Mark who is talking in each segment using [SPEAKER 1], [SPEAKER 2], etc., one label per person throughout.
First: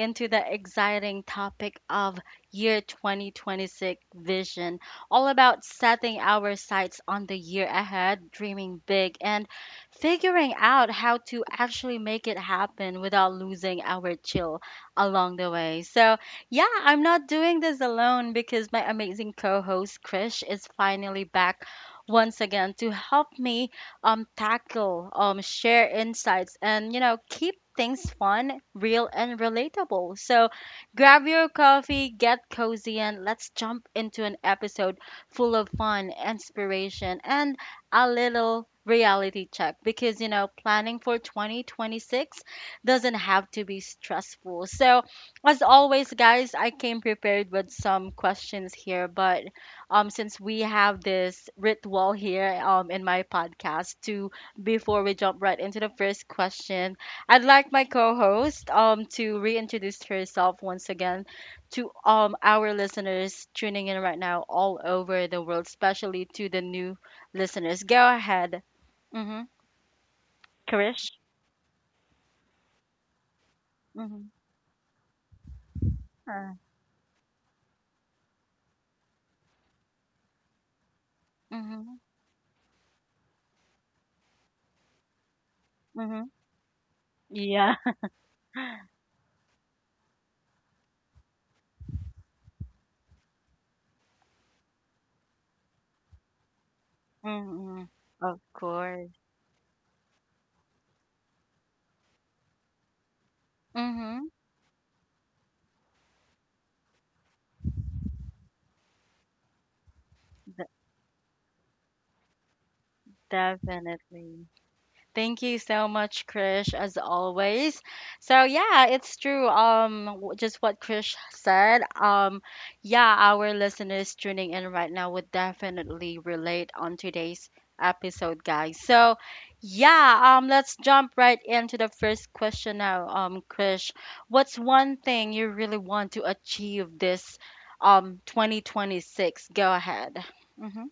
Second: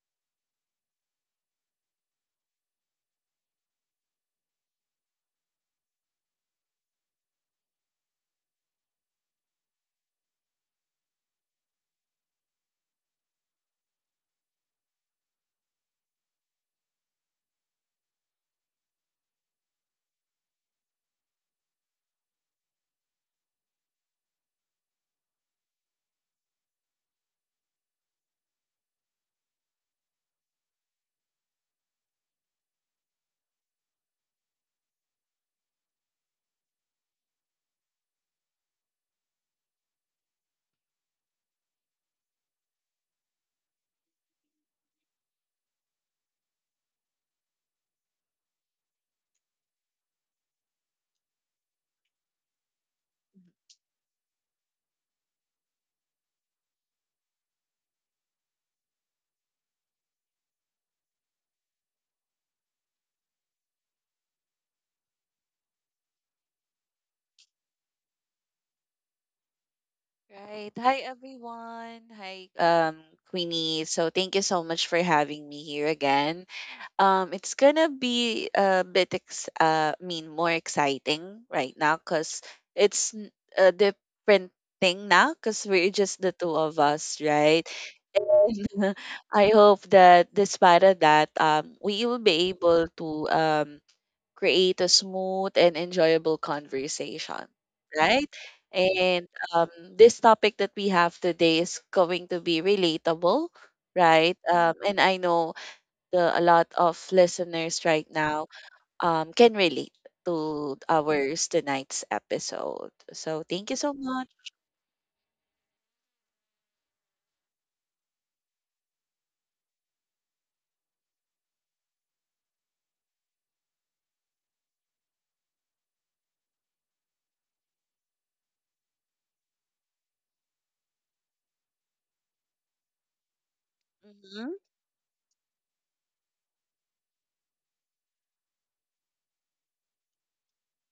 [SPEAKER 1] into the exciting topic of year 2026 vision, all about setting our sights on the year ahead, dreaming big, and figuring out how to actually make it happen without losing our chill along the way. So, yeah, I'm not doing this alone because my amazing co host Krish is finally back once again to help me share insights, and keep things fun, real, and relatable. So grab your coffee, get cozy, and let's jump into an episode full of fun, inspiration, and a little reality check, because planning for 2026 doesn't have to be stressful. So, as always, guys, I came prepared with some questions here, but since we have this ritual here, in my podcast, to before we jump right into the first question, I'd like my co-host, to reintroduce herself once again to, our listeners tuning in right now all over the world, especially to the new listeners. Go ahead. Mm-hmm.
[SPEAKER 2] Right. Hi,
[SPEAKER 1] Krish.
[SPEAKER 2] everyone. Hi, Queenie. So
[SPEAKER 1] Mm-hmm.
[SPEAKER 2] thank you so much for having me here again.
[SPEAKER 1] Uh,
[SPEAKER 2] It's gonna be a bit, more exciting right
[SPEAKER 1] Mm-hmm.
[SPEAKER 2] now because it's n- a different thing now because we're just
[SPEAKER 1] Mm-hmm.
[SPEAKER 2] the two of us, right?
[SPEAKER 1] Yeah.
[SPEAKER 2] I hope that despite of that, we will be able to create a smooth and enjoyable conversation,
[SPEAKER 1] Mm-hmm.
[SPEAKER 2] right?
[SPEAKER 1] Of course.
[SPEAKER 2] And this topic that we have today is going to be relatable,
[SPEAKER 1] Mm-hmm.
[SPEAKER 2] right? And I know the a lot of listeners right now can relate
[SPEAKER 1] D-
[SPEAKER 2] to ours tonight's episode. So thank you so much.
[SPEAKER 1] definitely. Thank you so much, Krish, as always. So yeah, it's true. Just what Krish said. Yeah, our listeners tuning in right now would definitely relate on today's episode, guys. So yeah, let's jump right into the first question now. Krish,
[SPEAKER 2] Mm-hmm.
[SPEAKER 1] what's one thing you really want to achieve this 2026? Go ahead. Mhm.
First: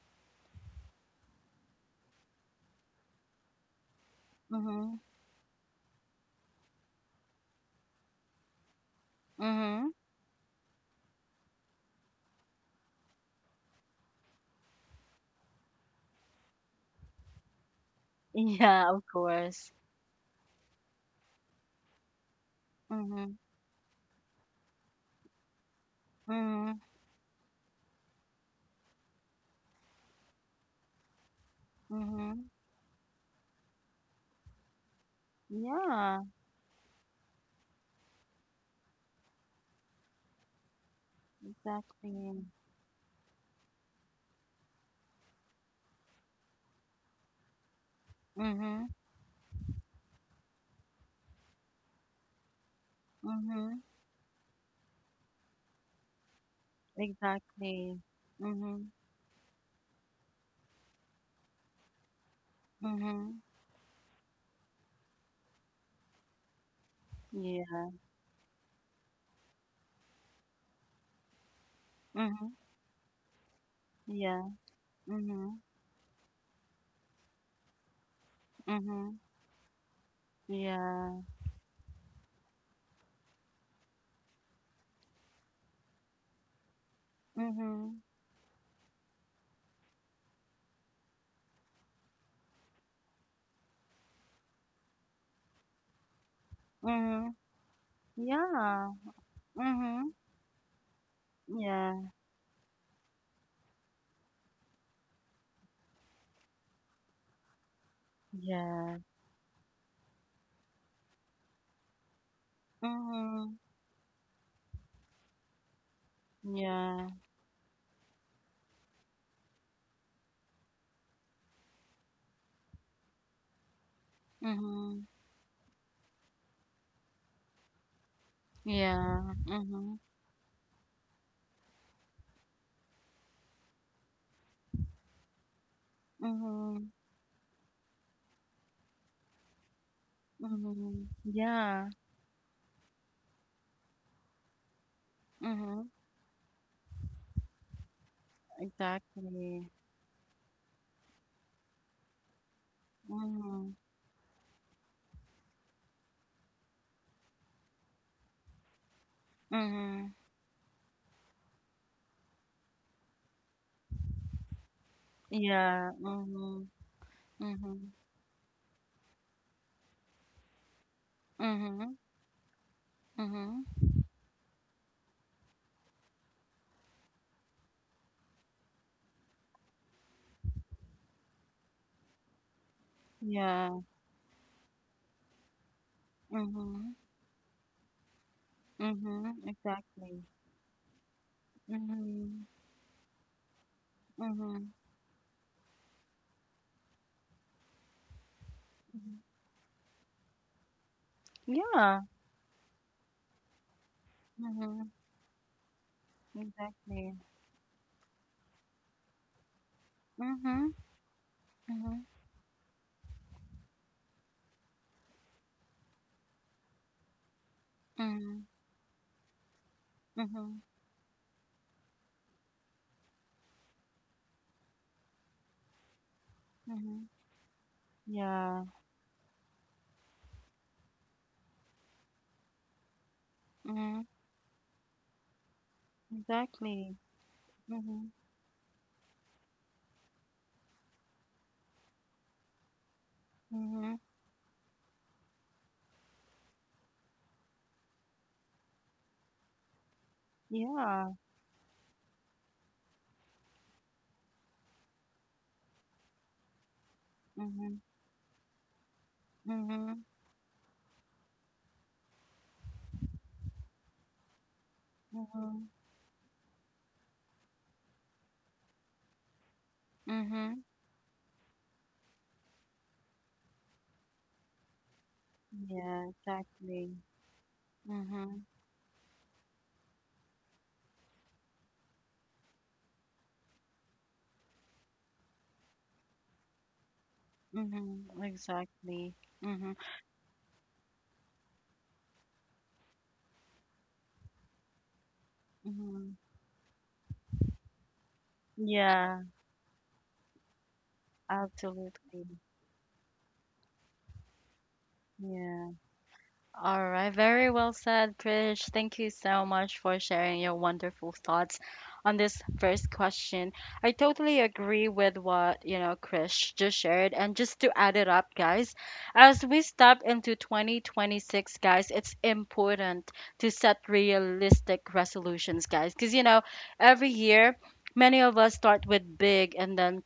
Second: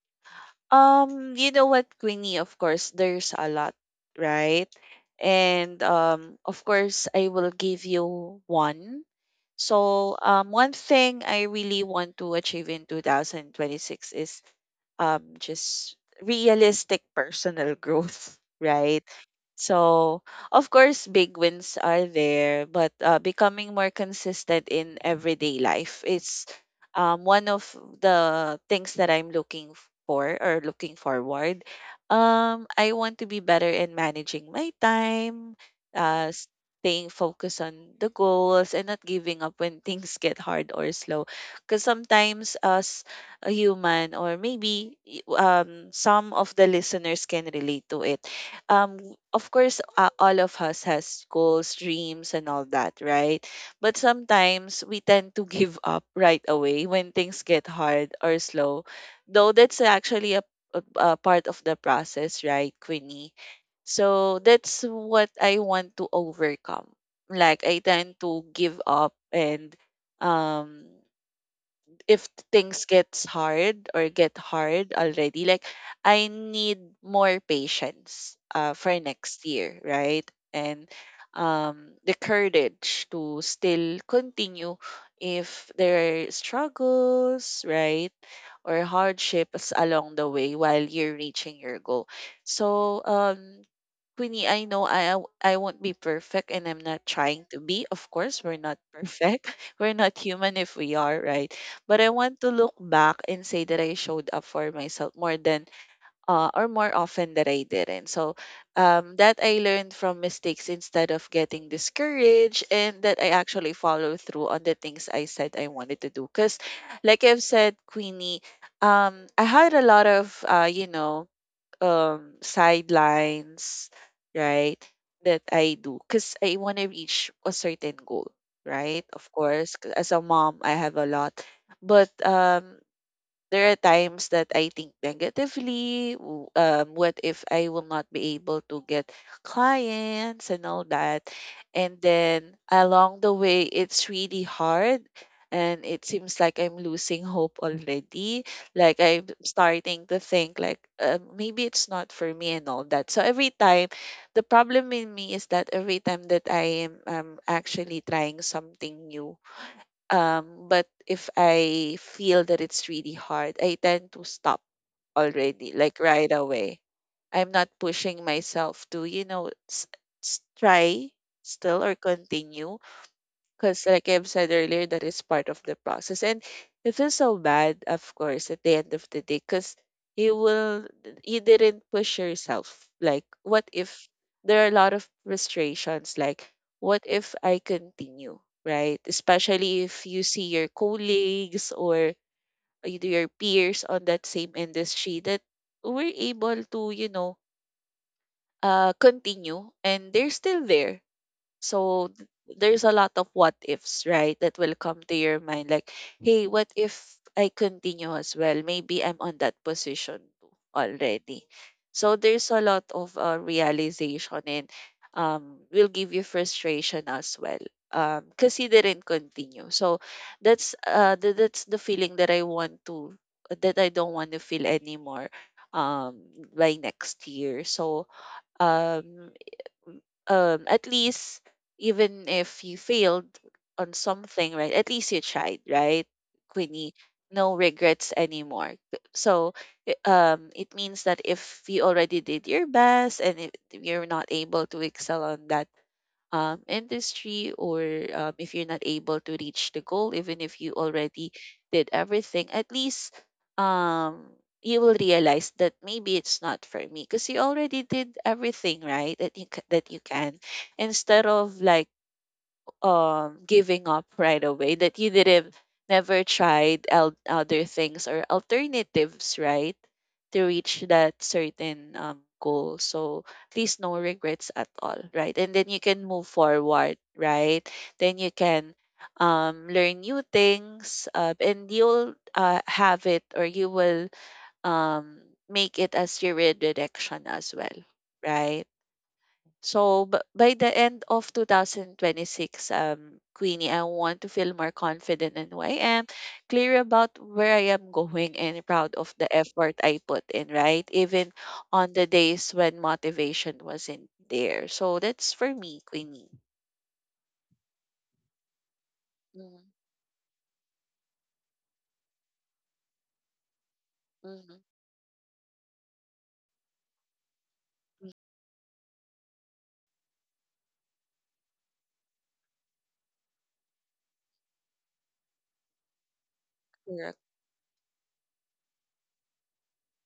[SPEAKER 2] You know what, Queenie, of course, there's a lot, right?
[SPEAKER 1] Mhm.
[SPEAKER 2] And of course, I will give you one.
[SPEAKER 1] Mhm.
[SPEAKER 2] So, one thing I really want to achieve in 2026 is just realistic personal growth,
[SPEAKER 1] Yeah,
[SPEAKER 2] right?
[SPEAKER 1] of course.
[SPEAKER 2] So, of course, big wins are there, but
[SPEAKER 1] Mm-hmm.
[SPEAKER 2] becoming more consistent in everyday life is
[SPEAKER 1] Mhm,
[SPEAKER 2] one of the things that I'm looking for or looking forward.
[SPEAKER 1] mhm.
[SPEAKER 2] I want to be better in managing my time,
[SPEAKER 1] Yeah,
[SPEAKER 2] uh, staying focused on the goals, and not giving up when things get hard or slow. Because
[SPEAKER 1] exactly.
[SPEAKER 2] sometimes, a human or maybe some of the listeners can relate to it,
[SPEAKER 1] Mhm,
[SPEAKER 2] um, of course, all of us has goals, dreams, and all that, right?
[SPEAKER 1] mhm.
[SPEAKER 2] But sometimes we tend to give up right away when things get
[SPEAKER 1] Exactly.
[SPEAKER 2] hard or slow,
[SPEAKER 1] Mhm,
[SPEAKER 2] though that's actually a part of the process, right, Queenie?
[SPEAKER 1] mhm.
[SPEAKER 2] So that's what I want to overcome. Like, I
[SPEAKER 1] Yeah.
[SPEAKER 2] tend to give up, and um if
[SPEAKER 1] Mhm.
[SPEAKER 2] things gets hard or get
[SPEAKER 1] Yeah.
[SPEAKER 2] hard already,
[SPEAKER 1] Mhm,
[SPEAKER 2] like, I need more patience, for
[SPEAKER 1] mhm.
[SPEAKER 2] next year, right, and
[SPEAKER 1] Yeah.
[SPEAKER 2] the courage to still continue if there are struggles,
[SPEAKER 1] Mhm,
[SPEAKER 2] right, or hardships along the way while you're reaching your goal. So, Queenie, I know I won't be perfect, and I'm not
[SPEAKER 1] mhm.
[SPEAKER 2] trying to be. Of course, we're not
[SPEAKER 1] Yeah.
[SPEAKER 2] perfect. We're
[SPEAKER 1] Mhm.
[SPEAKER 2] not human if we are, right? But
[SPEAKER 1] Yeah.
[SPEAKER 2] I want to look back and say that I showed up for myself more than or more often that I didn't. So,
[SPEAKER 1] Yeah.
[SPEAKER 2] that I learned from mistakes instead of getting discouraged, and that I
[SPEAKER 1] Mhm.
[SPEAKER 2] actually follow through on the things I said I wanted to do. Cause
[SPEAKER 1] Yeah.
[SPEAKER 2] like I've said, Queenie, I had a lot of sidelines, right?
[SPEAKER 1] Mhm.
[SPEAKER 2] That I do because I want to reach a certain goal, right? Of
[SPEAKER 1] Yeah.
[SPEAKER 2] course, 'cause
[SPEAKER 1] Mhm.
[SPEAKER 2] as a mom, I have a lot, but there are times that I think negatively.
[SPEAKER 1] Mhm.
[SPEAKER 2] What if I will not be able to get clients and all
[SPEAKER 1] Mhm.
[SPEAKER 2] that?
[SPEAKER 1] Yeah.
[SPEAKER 2] And then along the way, it's really hard. And
[SPEAKER 1] Mhm.
[SPEAKER 2] it seems like I'm losing hope already. Like, I'm
[SPEAKER 1] Exactly.
[SPEAKER 2] starting to think like, maybe it's not for me and all that. So every
[SPEAKER 1] Mhm.
[SPEAKER 2] time, the problem in me is that every time that I am, actually trying something new,
[SPEAKER 1] Mhm.
[SPEAKER 2] but if I feel that it's really hard, I tend to stop already,
[SPEAKER 1] Yeah.
[SPEAKER 2] like, right
[SPEAKER 1] Mhm.
[SPEAKER 2] away. I'm not
[SPEAKER 1] Mhm.
[SPEAKER 2] pushing myself to, you know, try still or
[SPEAKER 1] Mhm.
[SPEAKER 2] continue
[SPEAKER 1] Mhm.
[SPEAKER 2] because, like I've said earlier, that is part of the process. And it feels so bad, of course, at the end of the day, because you will, you didn't push yourself. Like, what
[SPEAKER 1] Yeah.
[SPEAKER 2] if there are a lot of frustrations? Like,
[SPEAKER 1] Mhm.
[SPEAKER 2] what if I continue, right?
[SPEAKER 1] Mhm.
[SPEAKER 2] Especially if you
[SPEAKER 1] Exactly.
[SPEAKER 2] see your colleagues or
[SPEAKER 1] Mhm.
[SPEAKER 2] your peers on that same
[SPEAKER 1] Mhm.
[SPEAKER 2] industry that were able to, you know,
[SPEAKER 1] Mhm.
[SPEAKER 2] continue, and they're still there,
[SPEAKER 1] Yeah.
[SPEAKER 2] so there's a lot of what ifs, right? That will
[SPEAKER 1] Mhm.
[SPEAKER 2] come to your mind, like, hey, what if
[SPEAKER 1] Exactly.
[SPEAKER 2] I continue as well? Maybe I'm on that position too
[SPEAKER 1] Mhm.
[SPEAKER 2] already.
[SPEAKER 1] Mhm.
[SPEAKER 2] So there's a lot of realization, and will give you frustration as well,
[SPEAKER 1] Mhm.
[SPEAKER 2] because he didn't continue. So
[SPEAKER 1] Mhm.
[SPEAKER 2] that's the feeling that I want to that I don't want to feel anymore, um, by
[SPEAKER 1] Mhm.
[SPEAKER 2] next year. So
[SPEAKER 1] Yeah.
[SPEAKER 2] um at least even if you failed on
[SPEAKER 1] Mhm.
[SPEAKER 2] something, right, at least you tried, right, Queenie?
[SPEAKER 1] Exactly.
[SPEAKER 2] No regrets
[SPEAKER 1] Mhm.
[SPEAKER 2] anymore. So, it means that if you already did your best, and if
[SPEAKER 1] Mhm.
[SPEAKER 2] you're not able to excel on that, industry, or if you're not able to reach the goal, even if you
[SPEAKER 1] Yeah.
[SPEAKER 2] already did everything, at least, um, you will realize that maybe it's not for me because you
[SPEAKER 1] Mhm.
[SPEAKER 2] already did everything right that that you
[SPEAKER 1] Mhm.
[SPEAKER 2] can, instead of, like, giving up right away, that you didn't
[SPEAKER 1] Mhm.
[SPEAKER 2] never tried other things or alternatives, right, to
[SPEAKER 1] Mhm.
[SPEAKER 2] reach that certain goal. So please, no regrets at all, right? And then you can
[SPEAKER 1] Yeah.
[SPEAKER 2] move
[SPEAKER 1] Exactly.
[SPEAKER 2] forward, right? Then you
[SPEAKER 1] Mhm.
[SPEAKER 2] can learn new things, and you'll have it, or you will um make it as your redirection as well,
[SPEAKER 1] Mhm.
[SPEAKER 2] right?
[SPEAKER 1] Exactly. Mhm.
[SPEAKER 2] So, by the end of 2026, Queenie, I want to feel more confident in who I am,
[SPEAKER 1] Mhm.
[SPEAKER 2] clear about where I am going, and proud of
[SPEAKER 1] Yeah.
[SPEAKER 2] the effort I put in, right? Even on the
[SPEAKER 1] Absolutely.
[SPEAKER 2] days when motivation wasn't there. So, that's for
[SPEAKER 1] Yeah.
[SPEAKER 2] me, Queenie.
[SPEAKER 1] All right. Very well said, Prish. Thank you so
[SPEAKER 2] Mm-hmm.
[SPEAKER 1] much for sharing your wonderful thoughts on this first question. I totally
[SPEAKER 2] Mm-hmm.
[SPEAKER 1] agree with what Krish just shared. And just to add it up, guys, as we step into 2026, guys, it's important to set realistic resolutions, guys, because every
[SPEAKER 2] Correct.
[SPEAKER 1] year, many of us start with big and then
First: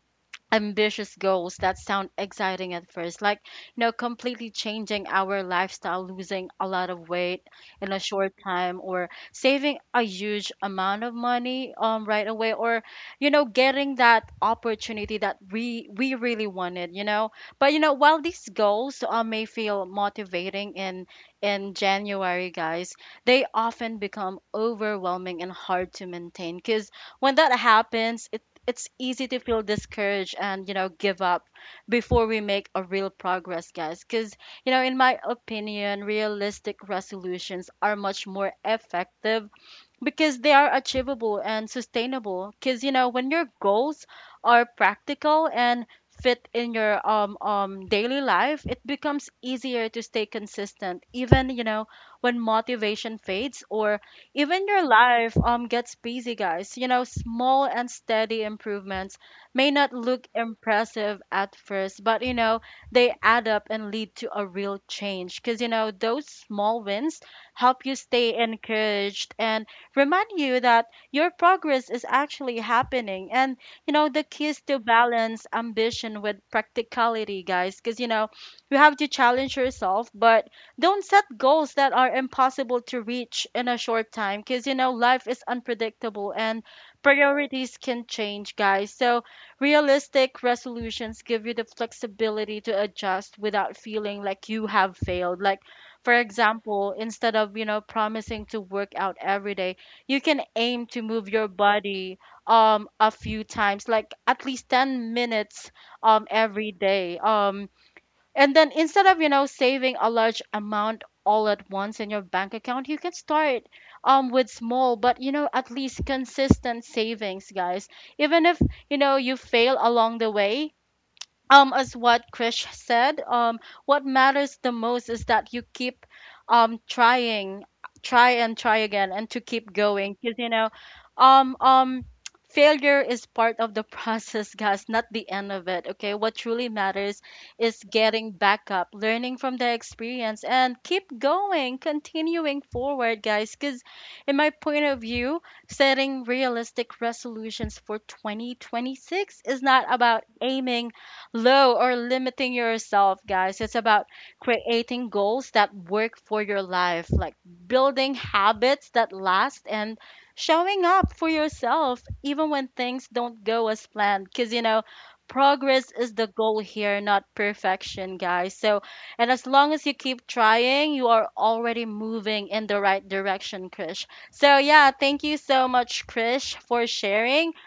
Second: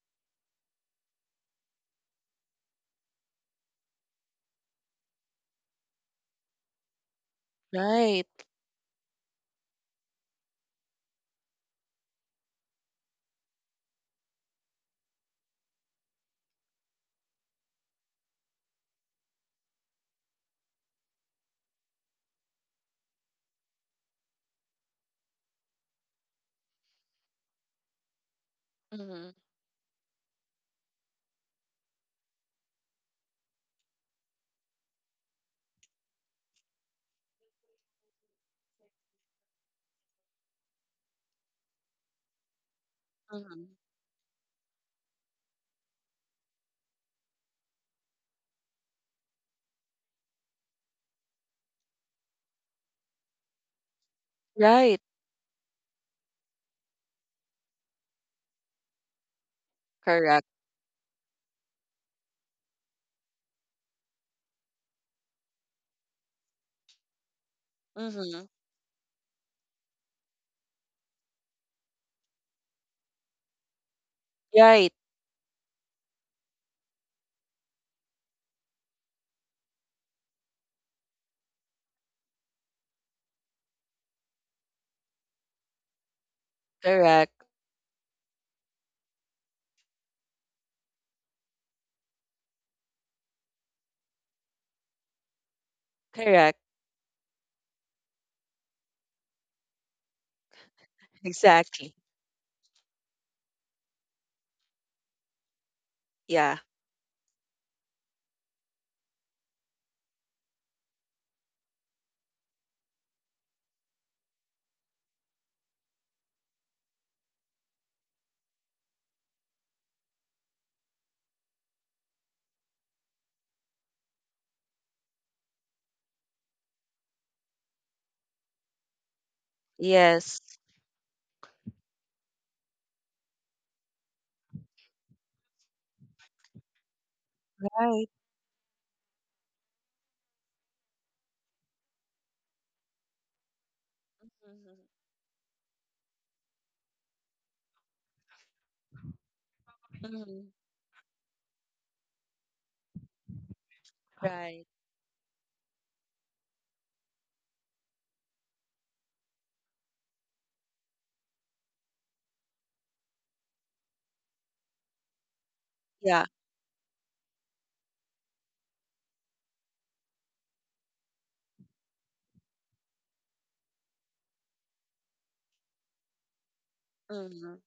[SPEAKER 1] ambitious goals that sound exciting at first, like completely changing our lifestyle, losing a lot of weight in a
[SPEAKER 2] Right.
[SPEAKER 1] short time, or saving a huge amount of money right away, or getting that opportunity that we really wanted. But while these goals may feel motivating in January, guys, they often become overwhelming and hard to maintain. Cuz when that happens, it's easy
[SPEAKER 2] Mm-hmm.
[SPEAKER 1] to feel discouraged and give up before we make a real progress, guys, because in my opinion, realistic resolutions are much more effective, because they are achievable and sustainable, because when your
[SPEAKER 2] Mm-hmm.
[SPEAKER 1] goals are practical and fit in your daily life, it becomes easier to stay consistent, even when motivation fades, or even your
[SPEAKER 2] Right.
[SPEAKER 1] life gets busy, guys. Small and steady improvements may not look
[SPEAKER 2] Correct.
[SPEAKER 1] impressive at first, but they add up and lead to a real change, because those small wins help you stay
[SPEAKER 2] Mm-hmm.
[SPEAKER 1] encouraged and remind you that your progress is actually happening. And, the key is to
[SPEAKER 2] Right.
[SPEAKER 1] balance ambition with practicality, guys, because, you have to challenge yourself, but don't set goals that are impossible to reach in a short time, because, life is unpredictable and
[SPEAKER 2] Correct.
[SPEAKER 1] priorities can change, guys. So, realistic resolutions give you the flexibility to adjust without feeling like you have failed. Like, for
[SPEAKER 2] Correct.
[SPEAKER 1] example, instead of, promising to work out every day, you can aim to move your
[SPEAKER 2] Exactly.
[SPEAKER 1] body a few times, like at least 10 minutes
[SPEAKER 2] Yeah.
[SPEAKER 1] every day, and then instead of saving a large amount all at once in your bank account, you can start with small but at least consistent savings, guys. Even if you fail along the way, as what Krish said, what matters the most is that you keep trying, try and try again, and to keep going, because
[SPEAKER 2] Yes.
[SPEAKER 1] um um failure is part of the process, guys, not the end of it. Okay, what truly matters is
[SPEAKER 2] Right.
[SPEAKER 1] getting back up, learning from the experience, and keep going, continuing forward, guys, because in my
[SPEAKER 2] Mm-hmm.
[SPEAKER 1] point of view, setting realistic resolutions for 2026 is not about
[SPEAKER 2] Mm-hmm.
[SPEAKER 1] aiming low or limiting yourself, guys. It's about
[SPEAKER 2] Right.
[SPEAKER 1] creating goals that work for your life, like building habits that last and showing up for yourself even when things don't go as planned. Because, progress is
[SPEAKER 2] Yeah.
[SPEAKER 1] the goal here, not perfection, guys. And as long as you keep trying, you are already moving in the right direction, Krish. So, yeah, thank you so much, Krish, for sharing.
[SPEAKER 2] hmm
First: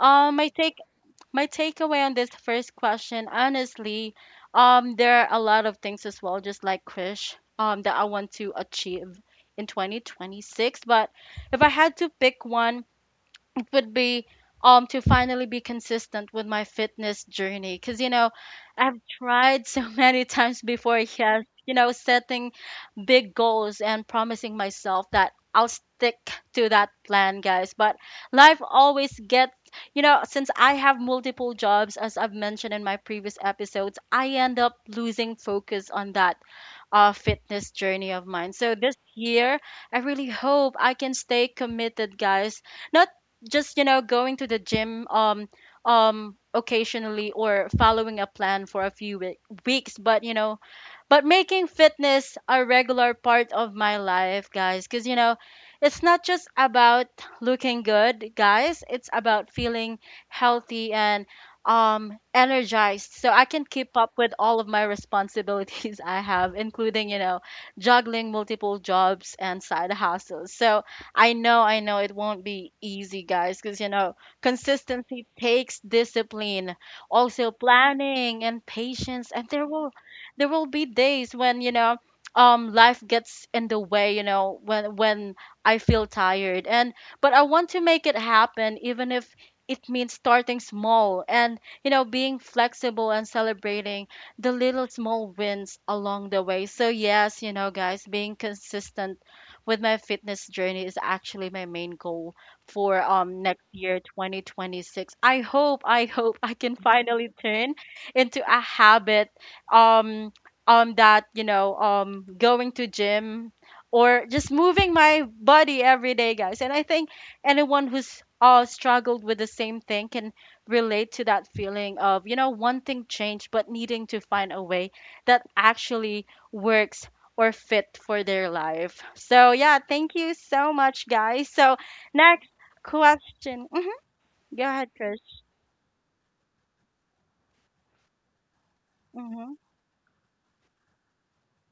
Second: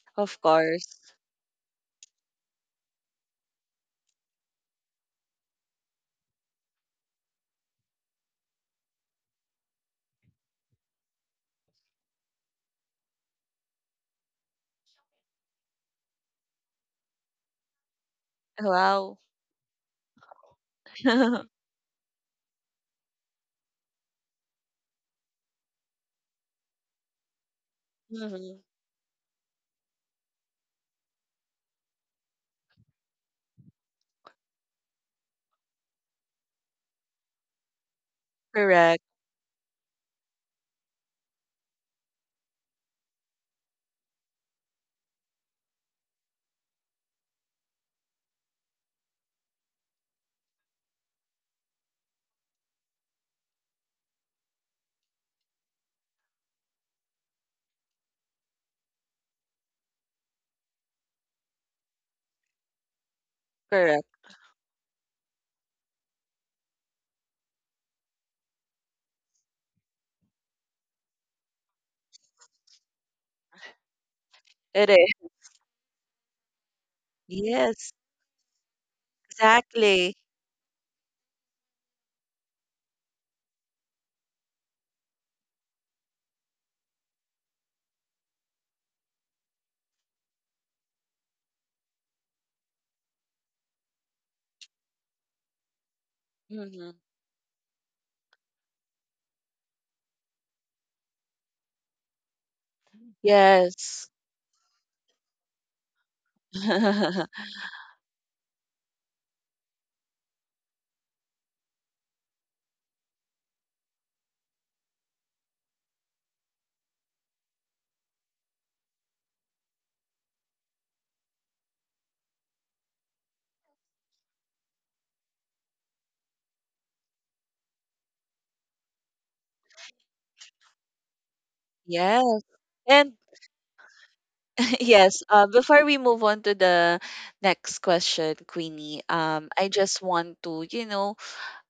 [SPEAKER 1] Um,
[SPEAKER 2] Of
[SPEAKER 1] my take
[SPEAKER 2] course.
[SPEAKER 1] my takeaway on this first question, honestly, there are a lot of things as well, just like Krish, that I want to achieve in 2026. But if I had to pick one, it would be to finally be consistent with my fitness journey, because I've
[SPEAKER 2] Wow.
[SPEAKER 1] tried so many times before, yes, setting big goals and promising myself that I'll stick to that plan, guys, but
[SPEAKER 2] hmm
[SPEAKER 1] life always gets, since I have multiple jobs as I've mentioned in my previous episodes, I end up losing focus on that fitness journey of mine. So this
[SPEAKER 2] Correct.
[SPEAKER 1] year, I really hope I can stay committed, guys. Not just going to the gym, occasionally, or following a plan for a few weeks, but but making fitness a regular part of my life, guys, because it's not just about looking good, guys. It's about feeling healthy and energized, so I can keep
[SPEAKER 2] Correct.
[SPEAKER 1] up with all of my responsibilities I have, including, juggling multiple jobs and side hustles. So I know it won't be easy, guys, because
[SPEAKER 2] It
[SPEAKER 1] consistency
[SPEAKER 2] is.
[SPEAKER 1] takes discipline, also
[SPEAKER 2] Yes.
[SPEAKER 1] planning and patience, and
[SPEAKER 2] Exactly.
[SPEAKER 1] there will be days when life gets in the way, when I feel tired, and but I want to make it happen, even if it means starting small, and being flexible, and celebrating the little small wins along the way. So
[SPEAKER 2] hmm
[SPEAKER 1] yes, guys, being consistent with my fitness journey is actually my main goal for next year
[SPEAKER 2] Yes.
[SPEAKER 1] 2026. I hope I can finally turn into a habit, um that going to gym or just moving my body every day, guys. And I think anyone who's struggled with the same thing can relate to that feeling of wanting change but needing to find a way that actually works or fit for their life. So yeah, thank you so much, guys. So,
[SPEAKER 2] Yes.
[SPEAKER 1] next
[SPEAKER 2] And
[SPEAKER 1] question. Hmm. Go ahead, Chris.
[SPEAKER 2] yes, before we move on to the next question, Queenie,
[SPEAKER 1] Hmm.
[SPEAKER 2] I just want to, you know,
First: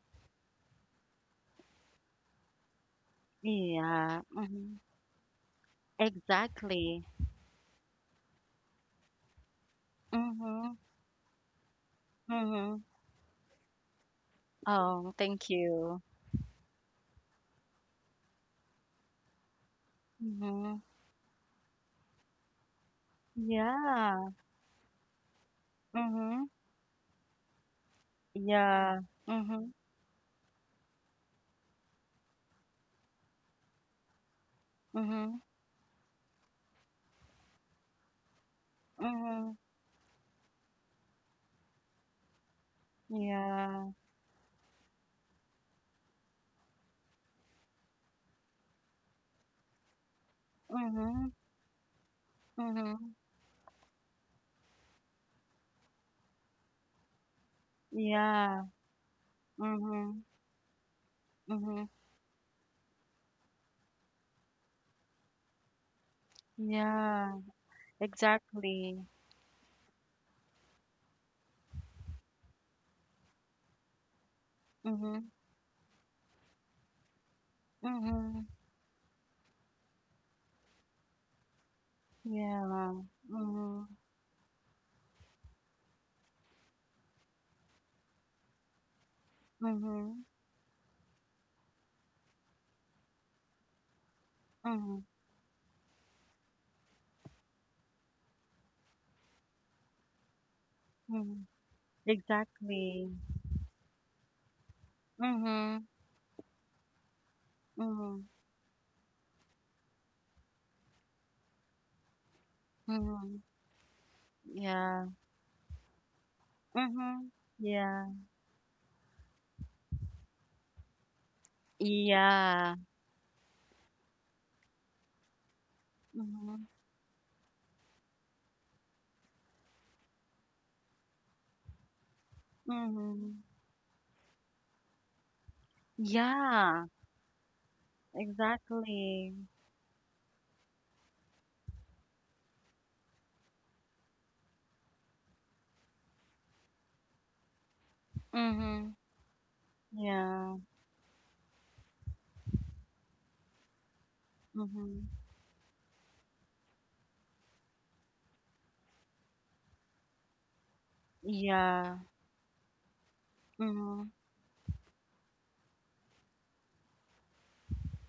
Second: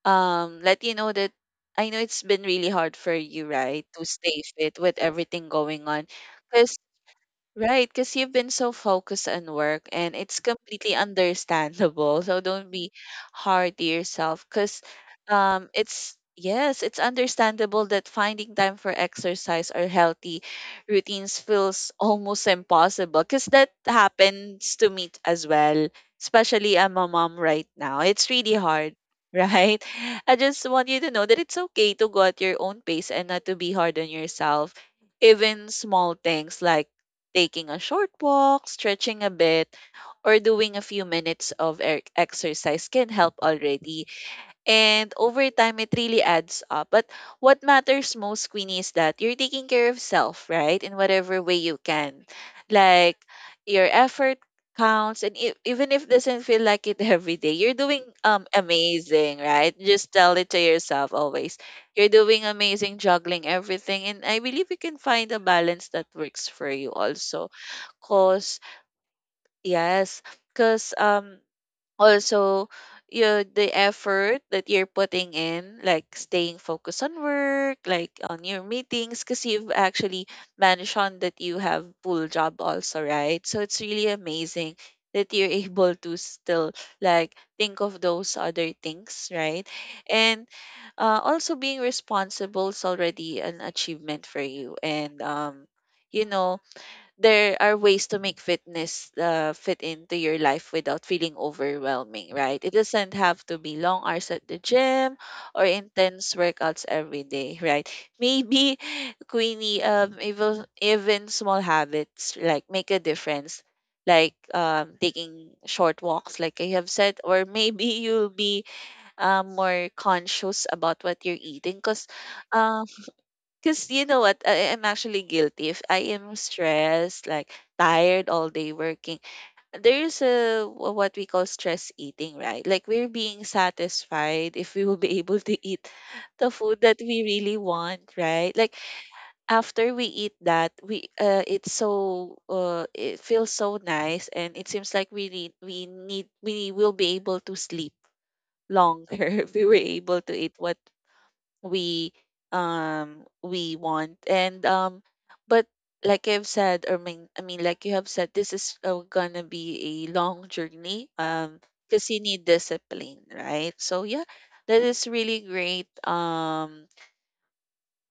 [SPEAKER 2] let you know that I know it's been really hard for you, right, to
[SPEAKER 1] Yeah,
[SPEAKER 2] stay fit with everything going on.
[SPEAKER 1] exactly.
[SPEAKER 2] Right, because you've been so focused on work, and it's completely understandable. So don't
[SPEAKER 1] Mhm.
[SPEAKER 2] be hard to yourself because,
[SPEAKER 1] Oh, thank you.
[SPEAKER 2] yes, it's understandable that finding time for exercise or healthy
[SPEAKER 1] Mhm.
[SPEAKER 2] routines feels almost impossible because that
[SPEAKER 1] Yeah.
[SPEAKER 2] happens to me as well,
[SPEAKER 1] Mhm.
[SPEAKER 2] especially I'm a mom right now. It's really hard.
[SPEAKER 1] Yeah. Mhm.
[SPEAKER 2] Right? I just want you to know that it's okay to go at your own pace and not to be hard on yourself.
[SPEAKER 1] Mhm.
[SPEAKER 2] Even small things like taking a short walk, stretching a
[SPEAKER 1] Mhm.
[SPEAKER 2] bit, or doing a few minutes of exercise can help
[SPEAKER 1] Yeah.
[SPEAKER 2] already. And over time, it really adds up. But what matters most, Queenie, is that you're taking care of self, right? In
[SPEAKER 1] Mhm.
[SPEAKER 2] whatever way you can.
[SPEAKER 1] Mhm.
[SPEAKER 2] Like, your effort counts. And even if it doesn't feel like it every day, you're doing
[SPEAKER 1] Yeah.
[SPEAKER 2] amazing, right? Just
[SPEAKER 1] Mhm.
[SPEAKER 2] tell it to yourself always.
[SPEAKER 1] Mhm.
[SPEAKER 2] You're doing amazing, juggling everything. And I believe you can find a balance that works for you
[SPEAKER 1] Yeah.
[SPEAKER 2] also. Cause,
[SPEAKER 1] Exactly.
[SPEAKER 2] yes. Cause also, you the effort that you're putting
[SPEAKER 1] Mhm.
[SPEAKER 2] in, like, staying focused on work, like on
[SPEAKER 1] Mhm.
[SPEAKER 2] your meetings, because you've actually mentioned that you have full job also,
[SPEAKER 1] Yeah.
[SPEAKER 2] right? So it's
[SPEAKER 1] Mhm.
[SPEAKER 2] really amazing that you're able to still, like, think of those other things, right?
[SPEAKER 1] Mhm.
[SPEAKER 2] And also being responsible is already an achievement for you,
[SPEAKER 1] Mhm.
[SPEAKER 2] and you know, there are ways to make fitness fit into your life without feeling
[SPEAKER 1] Mhm.
[SPEAKER 2] overwhelming, right? It doesn't
[SPEAKER 1] Exactly.
[SPEAKER 2] have to be long hours at the gym or
[SPEAKER 1] Mhm.
[SPEAKER 2] intense workouts every day, right?
[SPEAKER 1] Mhm.
[SPEAKER 2] Maybe, Queenie, even small habits like make a
[SPEAKER 1] Mhm.
[SPEAKER 2] difference, like,
[SPEAKER 1] Yeah.
[SPEAKER 2] taking short walks, like I have said,
[SPEAKER 1] Mhm.
[SPEAKER 2] or maybe
[SPEAKER 1] Yeah.
[SPEAKER 2] you'll be, more conscious about what you're eating, because
[SPEAKER 1] Yeah.
[SPEAKER 2] because you know what? I am actually guilty. If I am
[SPEAKER 1] Mhm.
[SPEAKER 2] stressed, like tired all day working, there's a what we call stress eating, right? Like, we're being
[SPEAKER 1] Mhm.
[SPEAKER 2] satisfied if we will be able to eat the food
[SPEAKER 1] Yeah,
[SPEAKER 2] that we really want, right? Like
[SPEAKER 1] exactly.
[SPEAKER 2] after we eat that, we it's so, it feels so nice, and it seems like we will be able to sleep
[SPEAKER 1] Mm-hmm.
[SPEAKER 2] longer if we were able to eat
[SPEAKER 1] Yeah.
[SPEAKER 2] what we we want, and
[SPEAKER 1] Mm-hmm.
[SPEAKER 2] but like I've said or mean I mean like you have said, this is, gonna be a long journey,
[SPEAKER 1] Yeah.
[SPEAKER 2] because you need discipline, right? So
[SPEAKER 1] Mm-hmm.
[SPEAKER 2] yeah, that is really great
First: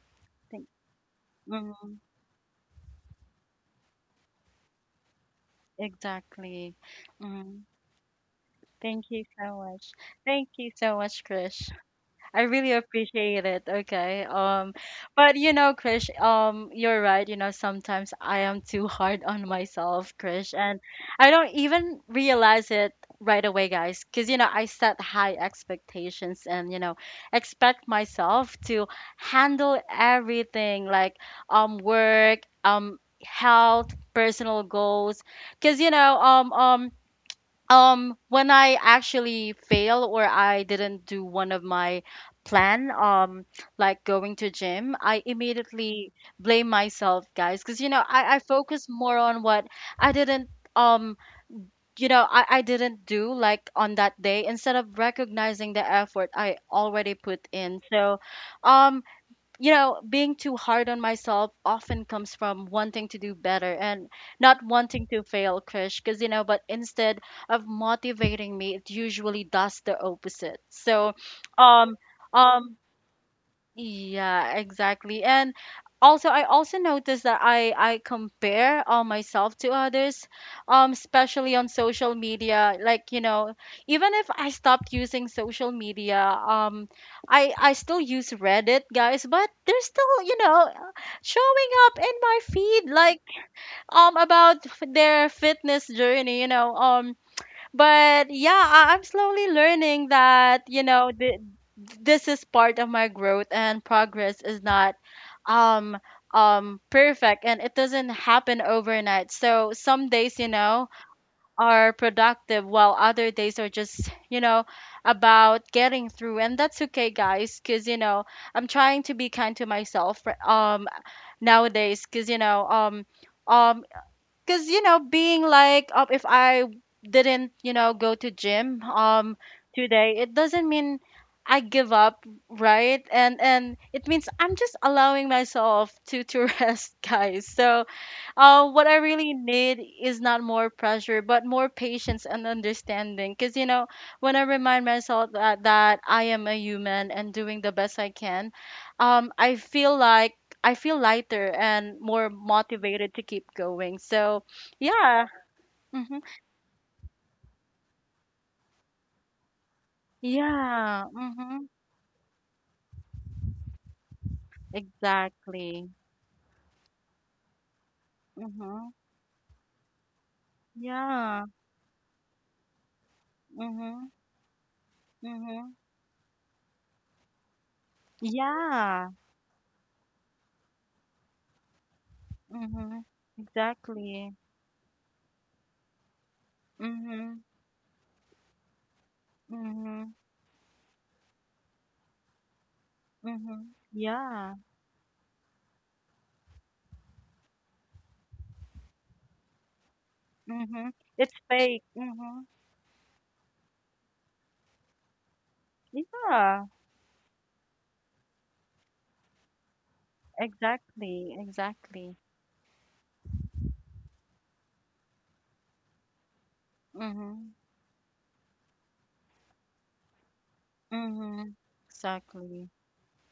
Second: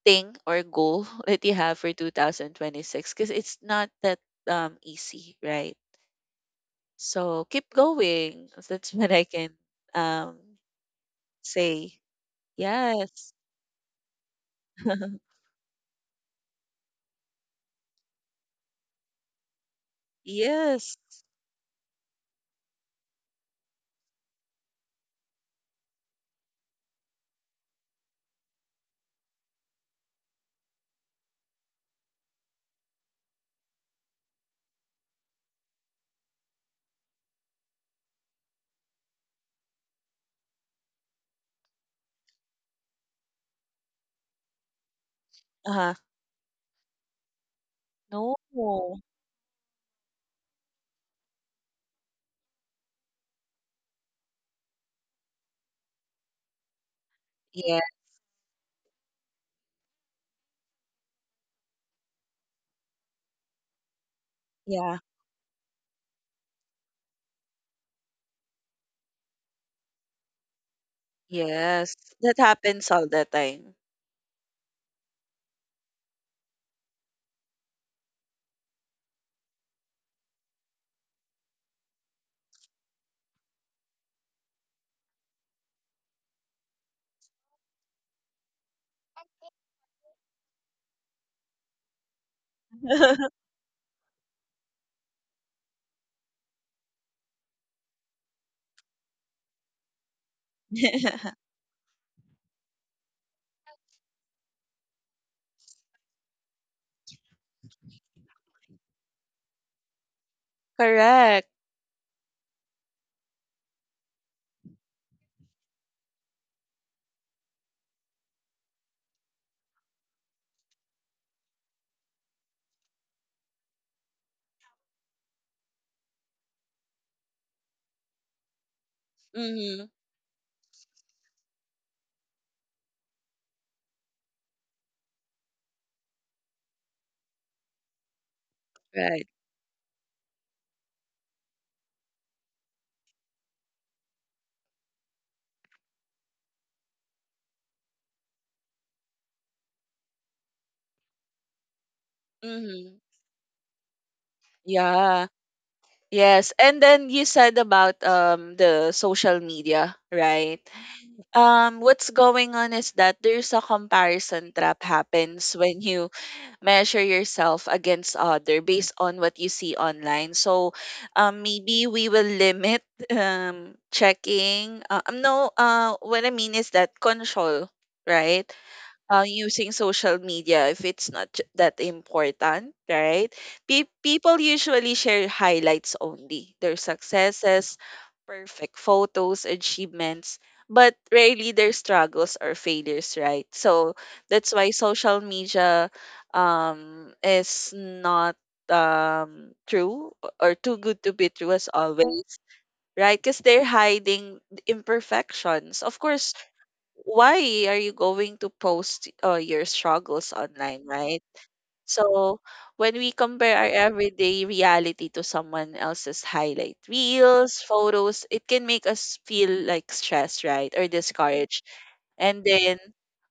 [SPEAKER 2] thing or
[SPEAKER 1] Thank,
[SPEAKER 2] goal that you have for
[SPEAKER 1] mm-hmm.
[SPEAKER 2] 2026 because it's not that easy, right?
[SPEAKER 1] Exactly.
[SPEAKER 2] So
[SPEAKER 1] Mm-hmm.
[SPEAKER 2] keep going. That's
[SPEAKER 1] Thank
[SPEAKER 2] what I
[SPEAKER 1] you
[SPEAKER 2] can
[SPEAKER 1] so much.
[SPEAKER 2] um
[SPEAKER 1] Thank you so much, Krish.
[SPEAKER 2] say.
[SPEAKER 1] I really
[SPEAKER 2] Yes.
[SPEAKER 1] appreciate it. Okay. But Krish, you're right. Sometimes I am too hard on myself, Krish, and
[SPEAKER 2] Yes.
[SPEAKER 1] I don't even realize it right away, guys, because I set high expectations, and expect myself to handle everything like work, health, personal goals, because when I actually fail or I didn't do one of my plan, like going to gym, I
[SPEAKER 2] Uh-huh.
[SPEAKER 1] immediately blame myself, guys, because you know
[SPEAKER 2] No.
[SPEAKER 1] I, I focus more on what I didn't um you know I didn't do, like on that day, instead of recognizing the effort I already put in.
[SPEAKER 2] Yeah,
[SPEAKER 1] So um being too hard on myself often comes from wanting to do better and not
[SPEAKER 2] yeah.
[SPEAKER 1] wanting to fail, Krish, but instead of motivating me, it usually does the opposite. So, um,
[SPEAKER 2] Yes. That
[SPEAKER 1] um,
[SPEAKER 2] happens all the time.
[SPEAKER 1] yeah, exactly. And also, I also noticed that I compare myself to others, especially on social media. Like, even if I stopped using social media, I still use Reddit, guys, but they're still, showing up in my feed, like about their fitness journey. But yeah, I'm slowly learning that you know, this is part of my growth, and progress is not um perfect and it doesn't happen overnight. So some days, you know,
[SPEAKER 2] Correct.
[SPEAKER 1] are productive, while other days are just, you know, about getting through, and that's okay, guys, cuz you know, I'm trying to be kind to myself nowadays, cuz you know, um because you know, being like, oh, if I didn't, you know, go to gym
[SPEAKER 2] Mm-hmm.
[SPEAKER 1] today, it doesn't mean I give up, right, and it means I'm just allowing myself to rest, guys. So what I
[SPEAKER 2] Right.
[SPEAKER 1] really need is not more pressure, but more patience and understanding. Because, you know, when I remind myself that I am a human and doing the best I can, um, I feel like I feel lighter and more
[SPEAKER 2] Mm-hmm.
[SPEAKER 1] motivated to keep going. So, yeah.
[SPEAKER 2] Yeah.
[SPEAKER 1] Mm-hmm.
[SPEAKER 2] Yes. And then you said about the social media, right?
[SPEAKER 1] Yeah. Mm-hmm.
[SPEAKER 2] What's going on is that there's a comparison trap happens when
[SPEAKER 1] Exactly.
[SPEAKER 2] you measure yourself against other
[SPEAKER 1] Mm-hmm.
[SPEAKER 2] based on what you see online. So,
[SPEAKER 1] Yeah.
[SPEAKER 2] maybe we will limit
[SPEAKER 1] Mm-hmm.
[SPEAKER 2] checking. No,
[SPEAKER 1] Mm-hmm.
[SPEAKER 2] what I mean is that control, right?
[SPEAKER 1] Yeah.
[SPEAKER 2] Using social media if it's not that important,
[SPEAKER 1] Mm-hmm.
[SPEAKER 2] right?
[SPEAKER 1] Exactly.
[SPEAKER 2] People usually share highlights only, their
[SPEAKER 1] Mm-hmm.
[SPEAKER 2] successes, perfect photos,
[SPEAKER 1] Mm-hmm.
[SPEAKER 2] achievements, but rarely their struggles or failures, right?
[SPEAKER 1] Mhm.
[SPEAKER 2] So that's
[SPEAKER 1] Yeah.
[SPEAKER 2] why social media is not true or too
[SPEAKER 1] Mhm.
[SPEAKER 2] good to be
[SPEAKER 1] It's
[SPEAKER 2] true as
[SPEAKER 1] fake.
[SPEAKER 2] always.
[SPEAKER 1] Mhm.
[SPEAKER 2] Right, because they're hiding imperfections. Of course,
[SPEAKER 1] Yeah.
[SPEAKER 2] why are you going to post your struggles online, right?
[SPEAKER 1] Exactly. Exactly.
[SPEAKER 2] So when we compare our everyday reality to someone else's highlight
[SPEAKER 1] Mhm.
[SPEAKER 2] reels, photos, it can make us feel like stressed, right? Or
[SPEAKER 1] Mhm.
[SPEAKER 2] discouraged, and
[SPEAKER 1] Exactly.
[SPEAKER 2] then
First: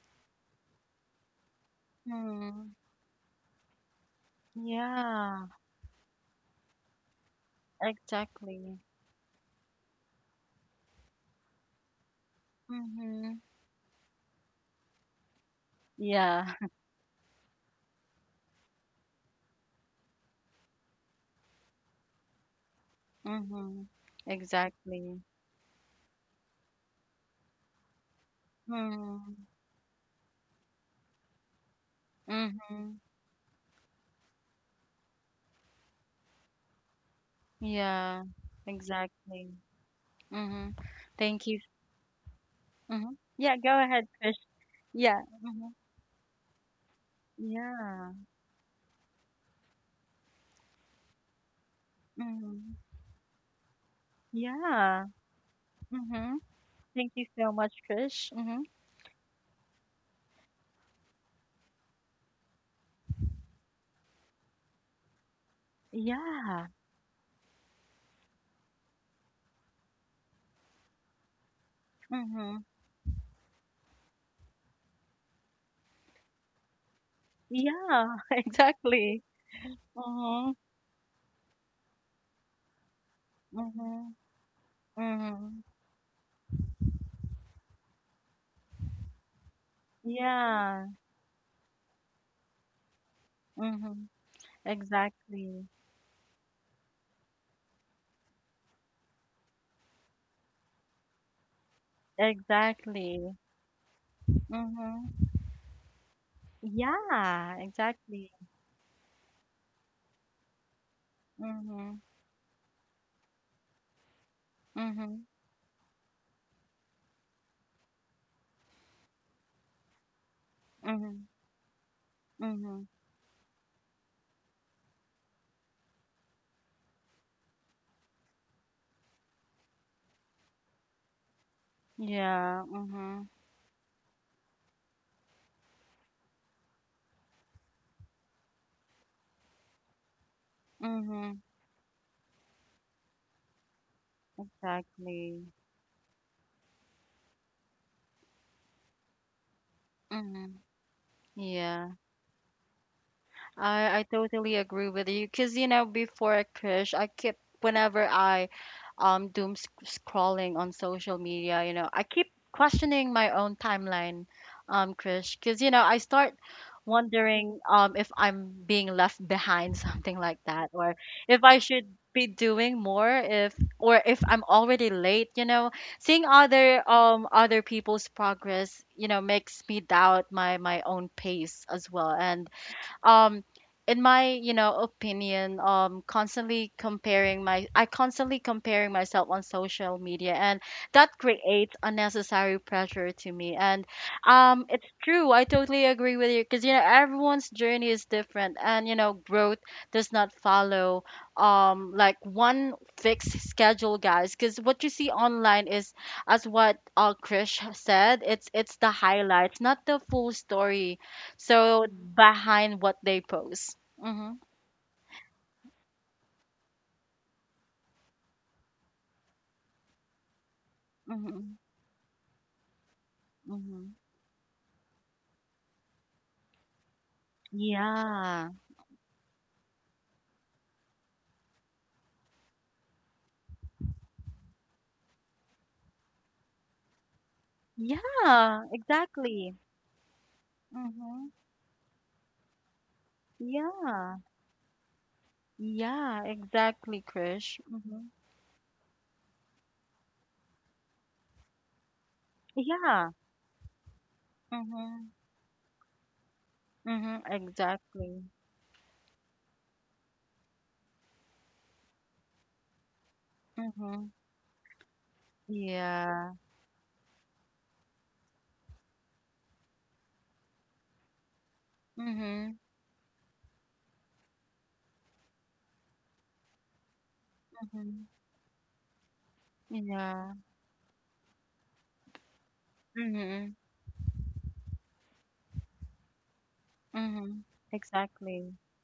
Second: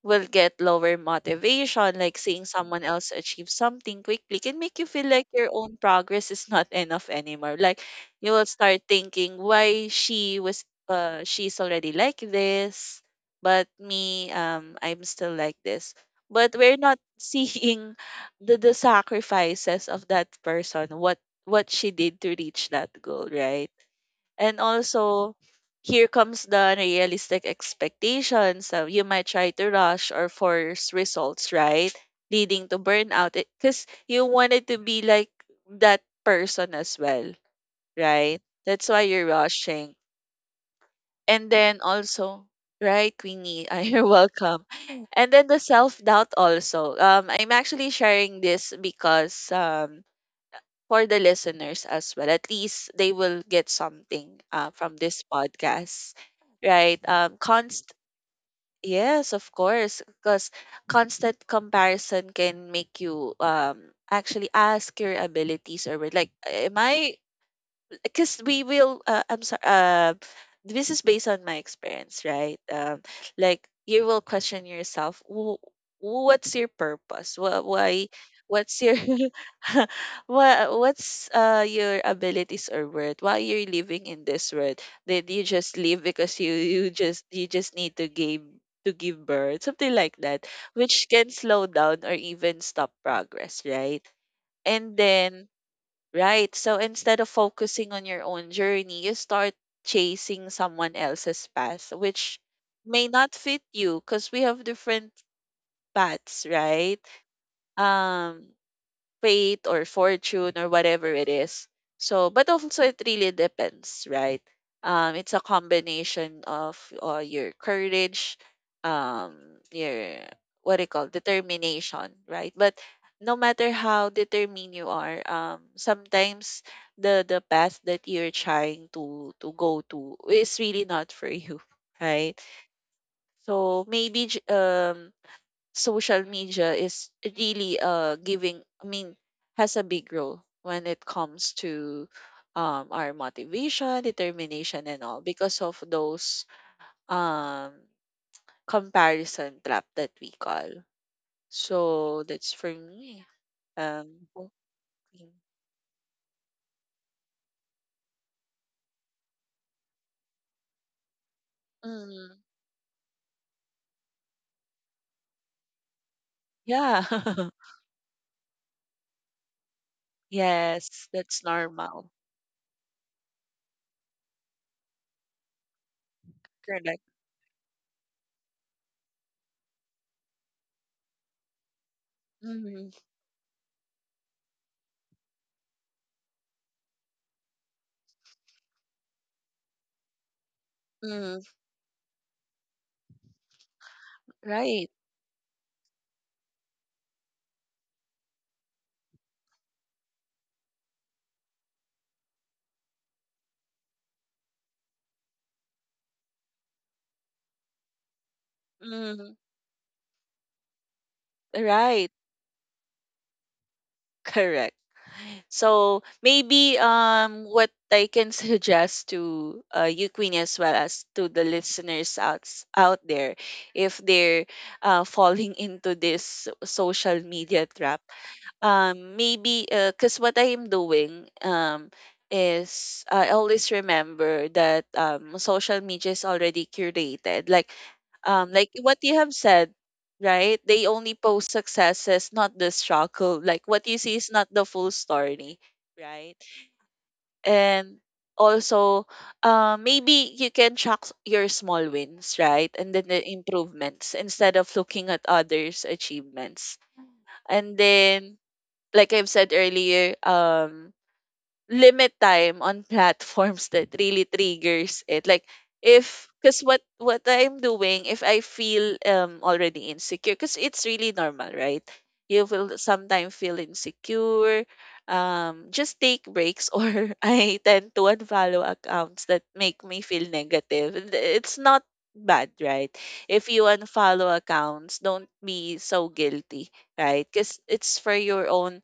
[SPEAKER 2] we will get lower motivation, like seeing
[SPEAKER 1] Mhm.
[SPEAKER 2] someone else achieve something quickly can make you feel like
[SPEAKER 1] Yeah.
[SPEAKER 2] your own progress is not enough anymore, like you will
[SPEAKER 1] Exactly.
[SPEAKER 2] start thinking why she was she's already like this,
[SPEAKER 1] Mhm.
[SPEAKER 2] but me I'm still like this,
[SPEAKER 1] Yeah.
[SPEAKER 2] but we're not seeing the sacrifices of that person, what she did to reach that goal, right?
[SPEAKER 1] Mhm.
[SPEAKER 2] And
[SPEAKER 1] Exactly.
[SPEAKER 2] also, here comes the unrealistic expectations. So you might
[SPEAKER 1] Mhm.
[SPEAKER 2] try to rush or force results, right? Leading to
[SPEAKER 1] Mhm.
[SPEAKER 2] burnout. Because you wanted to be like that person as well,
[SPEAKER 1] Yeah.
[SPEAKER 2] right? That's why you're
[SPEAKER 1] Exactly.
[SPEAKER 2] rushing.
[SPEAKER 1] Mhm.
[SPEAKER 2] And
[SPEAKER 1] Thank you.
[SPEAKER 2] then also, right,
[SPEAKER 1] Mhm. Yeah.
[SPEAKER 2] Queenie,
[SPEAKER 1] Go
[SPEAKER 2] you're
[SPEAKER 1] ahead, Trish.
[SPEAKER 2] welcome.
[SPEAKER 1] Yeah.
[SPEAKER 2] And then the
[SPEAKER 1] Mhm.
[SPEAKER 2] self doubt also. I'm actually
[SPEAKER 1] Yeah.
[SPEAKER 2] sharing this because for the listeners as well. At
[SPEAKER 1] Mhm.
[SPEAKER 2] least they will get something from
[SPEAKER 1] Yeah.
[SPEAKER 2] this podcast,
[SPEAKER 1] Mhm.
[SPEAKER 2] right?
[SPEAKER 1] Thank you so much,
[SPEAKER 2] Const
[SPEAKER 1] Krish. Mm-hmm.
[SPEAKER 2] yes, of course, because constant comparison can make you actually ask your abilities or like,
[SPEAKER 1] Yeah.
[SPEAKER 2] am I, because we will I'm sorry, this is based on my experience, right?
[SPEAKER 1] Mm-hmm.
[SPEAKER 2] Like you will question yourself, what's your purpose? Why,
[SPEAKER 1] Yeah,
[SPEAKER 2] what's your
[SPEAKER 1] exactly. Mm-hmm.
[SPEAKER 2] what's your abilities or worth? Why you're living
[SPEAKER 1] Mm-hmm.
[SPEAKER 2] in this world? Did you
[SPEAKER 1] Mm-hmm.
[SPEAKER 2] just live because you just need to give, to give birth, something like that,"
[SPEAKER 1] Yeah.
[SPEAKER 2] which can slow down or even stop progress, right?
[SPEAKER 1] Mm-hmm.
[SPEAKER 2] And then,
[SPEAKER 1] Exactly.
[SPEAKER 2] right. So instead of focusing on your own journey, you start chasing someone else's path, which may not
[SPEAKER 1] Exactly.
[SPEAKER 2] fit you because we have different
[SPEAKER 1] Mm-hmm.
[SPEAKER 2] paths, right?
[SPEAKER 1] Yeah, exactly.
[SPEAKER 2] Um, fate or fortune or whatever it is.
[SPEAKER 1] Mm-hmm.
[SPEAKER 2] So, but also it really depends, right?
[SPEAKER 1] Mm-hmm.
[SPEAKER 2] It's a combination of your courage, um, your, what do you call,
[SPEAKER 1] Mm-hmm.
[SPEAKER 2] determination, right? But
[SPEAKER 1] Mm-hmm.
[SPEAKER 2] no matter how determined you are, sometimes the path that you're trying to go to is really not for you, right?
[SPEAKER 1] Yeah. Mm-hmm.
[SPEAKER 2] So maybe social media is really giving, I mean, has a big role when it
[SPEAKER 1] Mm-hmm.
[SPEAKER 2] comes to our motivation, determination and all
[SPEAKER 1] Exactly.
[SPEAKER 2] because of those um comparison trap that we
[SPEAKER 1] Mm-hmm.
[SPEAKER 2] call. So
[SPEAKER 1] Yeah.
[SPEAKER 2] that's for me.
[SPEAKER 1] I
[SPEAKER 2] um
[SPEAKER 1] totally agree with you,
[SPEAKER 2] Hoping.
[SPEAKER 1] because you know, before, Krish, I keep, whenever I doom sc scrolling on social media, you know, I keep
[SPEAKER 2] Mm,
[SPEAKER 1] questioning my own timeline, Krish, because you know, I start
[SPEAKER 2] yeah.
[SPEAKER 1] wondering if I'm being left behind, something like that, or
[SPEAKER 2] Yes, that's
[SPEAKER 1] if I should
[SPEAKER 2] normal.
[SPEAKER 1] be doing more, if I'm already late, you know, seeing
[SPEAKER 2] Correct.
[SPEAKER 1] other people's progress, you know, makes me doubt my own pace as well. And
[SPEAKER 2] Mm.
[SPEAKER 1] um in my, you know, opinion, constantly comparing myself on social media, and that
[SPEAKER 2] Mm.
[SPEAKER 1] creates unnecessary pressure to me. And it's
[SPEAKER 2] Right.
[SPEAKER 1] true, I totally agree with you, because you know, everyone's journey is different, and you know, growth does not follow like one fixed schedule, guys, because what you see online is, as what Krish said, it's the
[SPEAKER 2] Mm.
[SPEAKER 1] highlights, not the full story. So
[SPEAKER 2] Right.
[SPEAKER 1] behind what they post. Mhm.
[SPEAKER 2] Correct. So maybe what I can suggest to you, Queenie, as well as to the
[SPEAKER 1] Mhm.
[SPEAKER 2] listeners out, out there,
[SPEAKER 1] Mhm.
[SPEAKER 2] if they're falling into this social media trap,
[SPEAKER 1] Yeah.
[SPEAKER 2] maybe, because what I am doing is I always remember that social media is already curated.
[SPEAKER 1] Yeah,
[SPEAKER 2] Like what you have
[SPEAKER 1] exactly.
[SPEAKER 2] said, right? They only
[SPEAKER 1] Mhm.
[SPEAKER 2] post successes, not the struggle. Like what you see
[SPEAKER 1] Yeah.
[SPEAKER 2] is not the full story,
[SPEAKER 1] Yeah,
[SPEAKER 2] right?
[SPEAKER 1] exactly, Krish.
[SPEAKER 2] And
[SPEAKER 1] Mhm.
[SPEAKER 2] also maybe you can track your small wins, right, and then
[SPEAKER 1] Yeah.
[SPEAKER 2] the improvements instead of looking
[SPEAKER 1] Mhm.
[SPEAKER 2] at others achievements.
[SPEAKER 1] Mhm.
[SPEAKER 2] And
[SPEAKER 1] Exactly.
[SPEAKER 2] then like I've said earlier, limit time on platforms that
[SPEAKER 1] Mhm.
[SPEAKER 2] really triggers it. Like if,
[SPEAKER 1] Yeah.
[SPEAKER 2] because what I'm doing, if I feel already insecure, because it's really normal, right? You
[SPEAKER 1] Mhm.
[SPEAKER 2] will sometimes feel insecure. Just take breaks, or I tend
[SPEAKER 1] Mhm.
[SPEAKER 2] to unfollow accounts that make me feel
[SPEAKER 1] Yeah.
[SPEAKER 2] negative. And it's not bad, right? If
[SPEAKER 1] Mhm.
[SPEAKER 2] you unfollow accounts, don't be so guilty, right?
[SPEAKER 1] Mhm.
[SPEAKER 2] Because it's for your
[SPEAKER 1] Exactly.
[SPEAKER 2] own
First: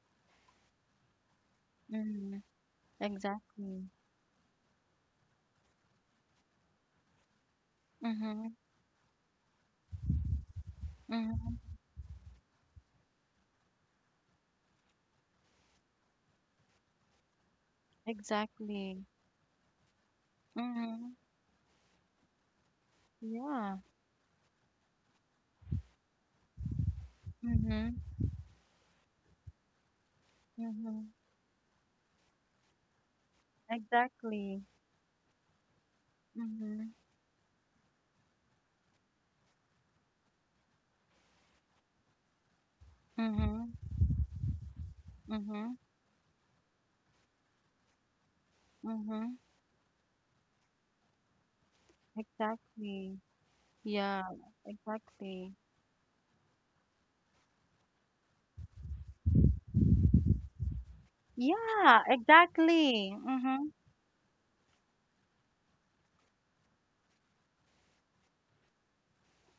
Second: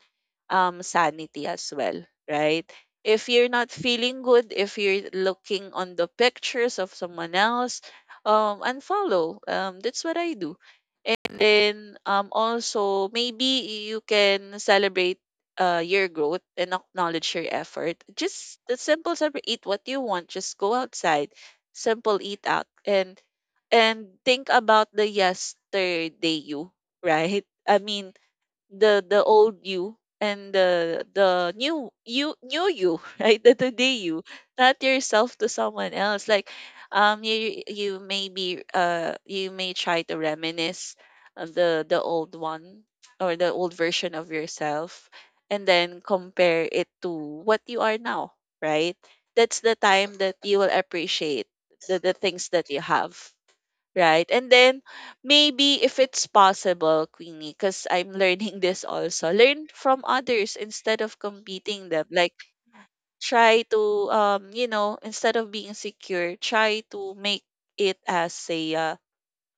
[SPEAKER 2] sanity as well,
[SPEAKER 1] Mhm.
[SPEAKER 2] right? If you're not
[SPEAKER 1] Exactly.
[SPEAKER 2] feeling good, if you're looking on the pictures of someone else,
[SPEAKER 1] Mhm.
[SPEAKER 2] unfollow. That's what I do. And
[SPEAKER 1] Mhm.
[SPEAKER 2] then also maybe you can celebrate your growth and acknowledge your effort. Just the
[SPEAKER 1] Exactly.
[SPEAKER 2] simple separate, eat what you want. Just go
[SPEAKER 1] Mhm.
[SPEAKER 2] outside. Simple eat out,
[SPEAKER 1] Yeah.
[SPEAKER 2] and think about the yesterday you, right? I
[SPEAKER 1] Mhm.
[SPEAKER 2] mean the old you and the
[SPEAKER 1] Mhm.
[SPEAKER 2] the new you, right, the today you,
[SPEAKER 1] Exactly.
[SPEAKER 2] not yourself to someone else. Like
[SPEAKER 1] Mhm.
[SPEAKER 2] you may be you may try to reminisce of the old one, or the
[SPEAKER 1] Mhm.
[SPEAKER 2] old version of yourself, and
[SPEAKER 1] Mhm.
[SPEAKER 2] then compare it to what you are now, right?
[SPEAKER 1] Mhm.
[SPEAKER 2] That's the time that you will appreciate the things that you have.
[SPEAKER 1] Exactly. Yeah.
[SPEAKER 2] Right. And then
[SPEAKER 1] Exactly.
[SPEAKER 2] maybe if it's possible, Queenie, because I'm learning this also, learn from others instead of competing
[SPEAKER 1] Yeah.
[SPEAKER 2] them. Like
[SPEAKER 1] Exactly.
[SPEAKER 2] try
[SPEAKER 1] Mhm.
[SPEAKER 2] to you know, instead of being secure, try to make it as a,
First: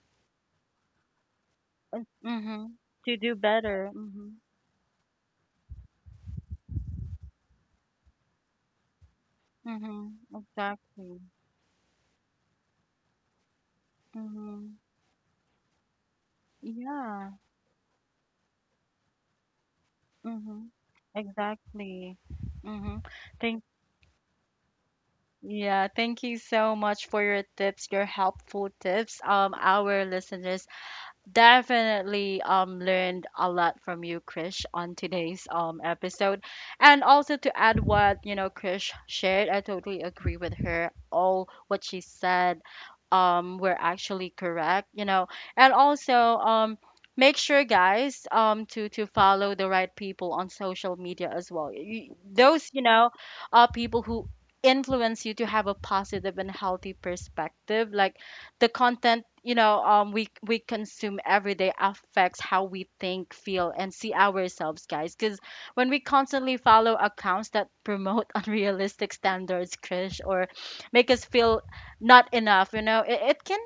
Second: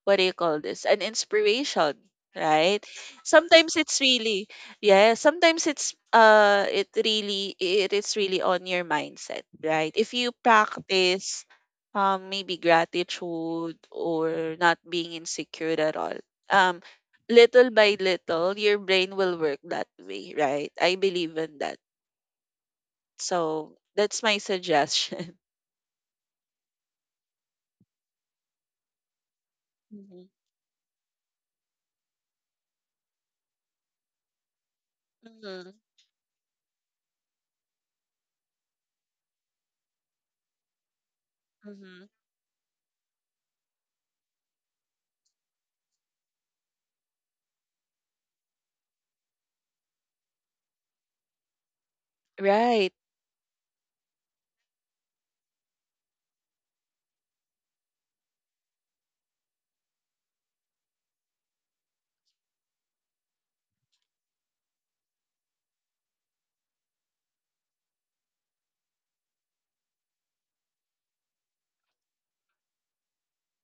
[SPEAKER 2] what do you call this, an inspiration,
[SPEAKER 1] Mhm.
[SPEAKER 2] right?
[SPEAKER 1] To do
[SPEAKER 2] Sometimes
[SPEAKER 1] better.
[SPEAKER 2] it's
[SPEAKER 1] Mhm.
[SPEAKER 2] really, yeah, sometimes it's it really, it is really on your mindset, right? If
[SPEAKER 1] Mhm.
[SPEAKER 2] you
[SPEAKER 1] Exactly.
[SPEAKER 2] practice maybe gratitude or
[SPEAKER 1] Mhm.
[SPEAKER 2] not being insecure at all, um
[SPEAKER 1] Yeah.
[SPEAKER 2] little by little your brain will work that way,
[SPEAKER 1] Mhm.
[SPEAKER 2] right? I believe in that.
[SPEAKER 1] Exactly. Mhm. Thank.
[SPEAKER 2] So that's my suggestion.
[SPEAKER 1] Yeah. Thank you so much for your tips, your helpful tips, our
[SPEAKER 2] Hmm.
[SPEAKER 1] listeners. Definitely learned a lot from you, Krish, on today's
[SPEAKER 2] Hmm.
[SPEAKER 1] episode. And also, to add what, you know, Krish shared, I totally agree with her. All what she
[SPEAKER 2] Hmm.
[SPEAKER 1] said were actually correct, you know. And also, make sure, guys, to follow the right people on social media as well. You, those, you
[SPEAKER 2] Right.
[SPEAKER 1] know, people who influence you to have a positive and healthy perspective, like the content, you know, we consume every day affects how we think, feel, and see ourselves, guys, because when we constantly follow accounts that promote unrealistic standards, crush, or make us feel not enough, you know, it can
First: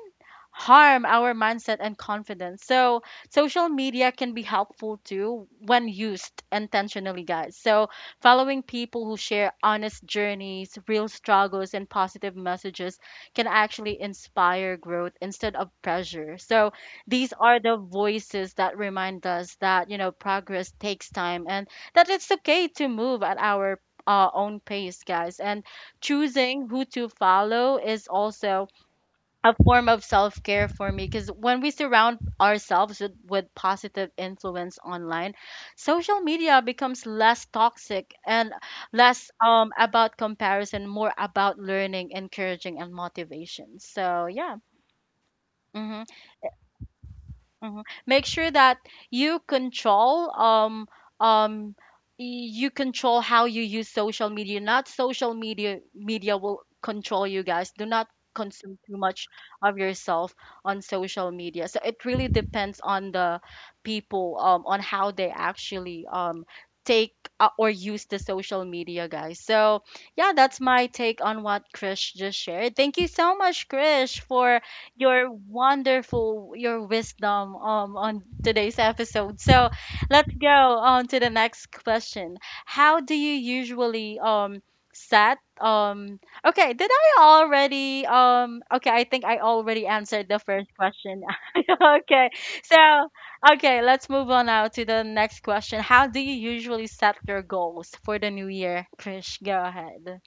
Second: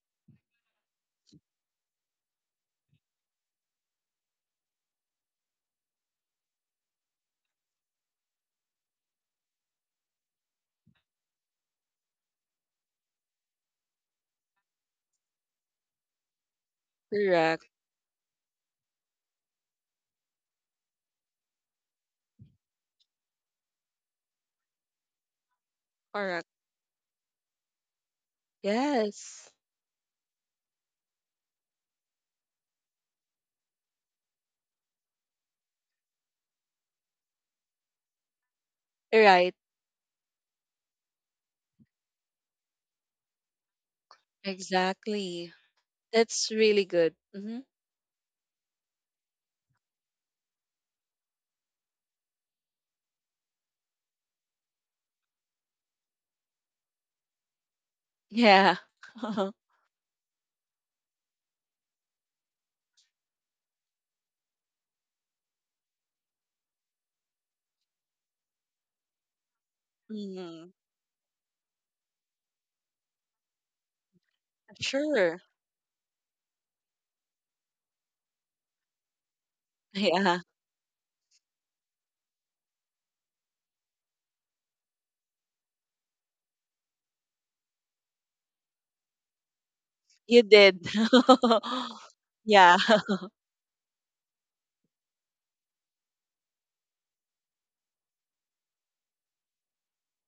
[SPEAKER 1] harm our mindset and confidence. So, social media can be helpful too when used intentionally, guys. So, following people who share honest journeys, real struggles, and positive messages can actually inspire growth instead of pressure. So, these are
[SPEAKER 2] Correct.
[SPEAKER 1] the voices that remind us that, you know, progress takes time, and that it's okay to move at our own pace, guys. And
[SPEAKER 2] Correct.
[SPEAKER 1] choosing who to follow is also
[SPEAKER 2] Yes.
[SPEAKER 1] a form of self care for me, because when we surround ourselves with positive influence online, social media becomes less toxic, and less
[SPEAKER 2] Right.
[SPEAKER 1] about comparison, more about learning, encouraging, and motivation. So, yeah.
[SPEAKER 2] Exactly.
[SPEAKER 1] Hmm.
[SPEAKER 2] That's really good. Hmm.
[SPEAKER 1] Mhm. Make sure that you control um um you control how you use social media. Not social media will control you, guys. Do not
[SPEAKER 2] Yeah.
[SPEAKER 1] consume too much of yourself on social media. So it really depends on the people, on how they actually take, or use the social media, guys. So yeah, that's
[SPEAKER 2] Mm.
[SPEAKER 1] my take on what Krish just shared. Thank you so much, Krish, for
[SPEAKER 2] Sure.
[SPEAKER 1] your wisdom on today's episode. So let's
[SPEAKER 2] Yeah.
[SPEAKER 1] go on to the next question. How do you usually set okay, did I already okay, I think I already answered the
[SPEAKER 2] You
[SPEAKER 1] first
[SPEAKER 2] did.
[SPEAKER 1] question. okay
[SPEAKER 2] Yeah.
[SPEAKER 1] so okay, let's move on now to the next question. How do you usually set your goals for the new year, Krish? Go ahead.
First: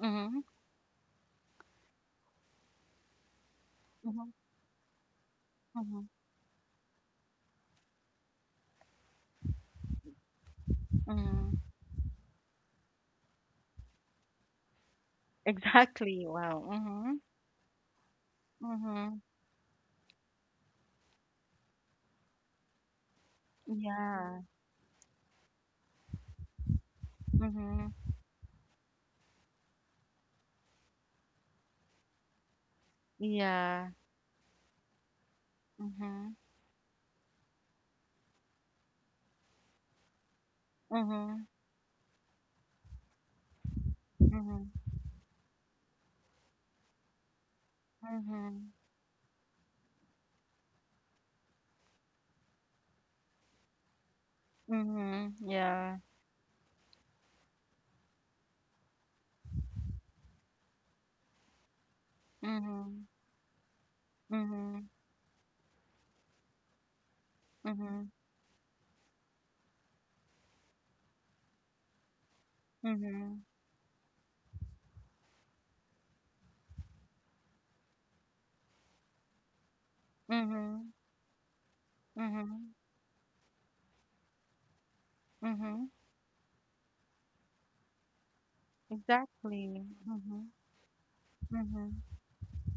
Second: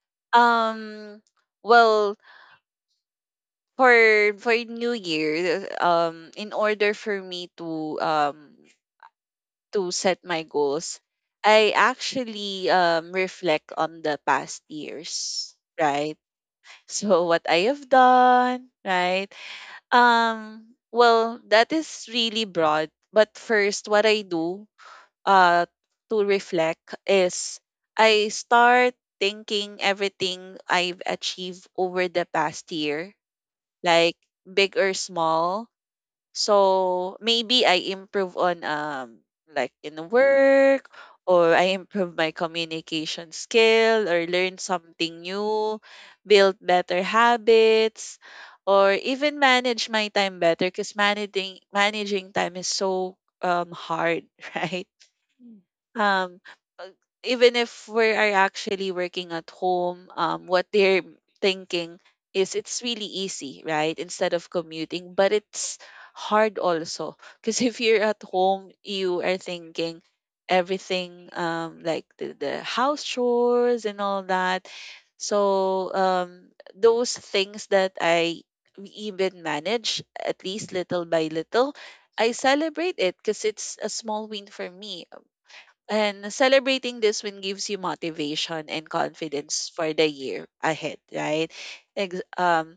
[SPEAKER 1] Hmm.
[SPEAKER 2] Um, well,
[SPEAKER 1] Hmm.
[SPEAKER 2] for New Year,
[SPEAKER 1] Hmm.
[SPEAKER 2] in order for me to set my goals,
[SPEAKER 1] Hmm.
[SPEAKER 2] I actually reflect on the past years, right?
[SPEAKER 1] Exactly. Wow. Mhm.
[SPEAKER 2] So what I have done,
[SPEAKER 1] Mhm.
[SPEAKER 2] right? Well, that is really broad. But first, what I
[SPEAKER 1] Yeah.
[SPEAKER 2] do uh, to reflect is
[SPEAKER 1] Mhm.
[SPEAKER 2] I start thinking everything I've achieved over the past year,
[SPEAKER 1] Yeah.
[SPEAKER 2] like big or small.
[SPEAKER 1] Mhm.
[SPEAKER 2] So maybe I improve on like in work,
[SPEAKER 1] Mhm.
[SPEAKER 2] or I improve my communication skill or learn
[SPEAKER 1] Mhm.
[SPEAKER 2] something new, build better habits,
[SPEAKER 1] Mhm.
[SPEAKER 2] or even manage my time better, because managing time is so hard, right?
[SPEAKER 1] Mhm. Yeah.
[SPEAKER 2] um uh, even if we are actually working at home, what they're thinking is it's
[SPEAKER 1] Mhm.
[SPEAKER 2] really easy, right, instead of
[SPEAKER 1] Mhm.
[SPEAKER 2] commuting, but it's hard also, because if you're
[SPEAKER 1] Mhm.
[SPEAKER 2] at home you are thinking everything, like the house
[SPEAKER 1] Mhm.
[SPEAKER 2] chores and all that. So those things that I even manage at least
[SPEAKER 1] Mhm.
[SPEAKER 2] little by little, I
[SPEAKER 1] Mhm.
[SPEAKER 2] celebrate it because it's a small win for me.
[SPEAKER 1] Mhm.
[SPEAKER 2] And celebrating this win gives you motivation and
[SPEAKER 1] Exactly.
[SPEAKER 2] confidence for the year
[SPEAKER 1] Mhm.
[SPEAKER 2] ahead, right?
[SPEAKER 1] Mhm.
[SPEAKER 2] Ex- um,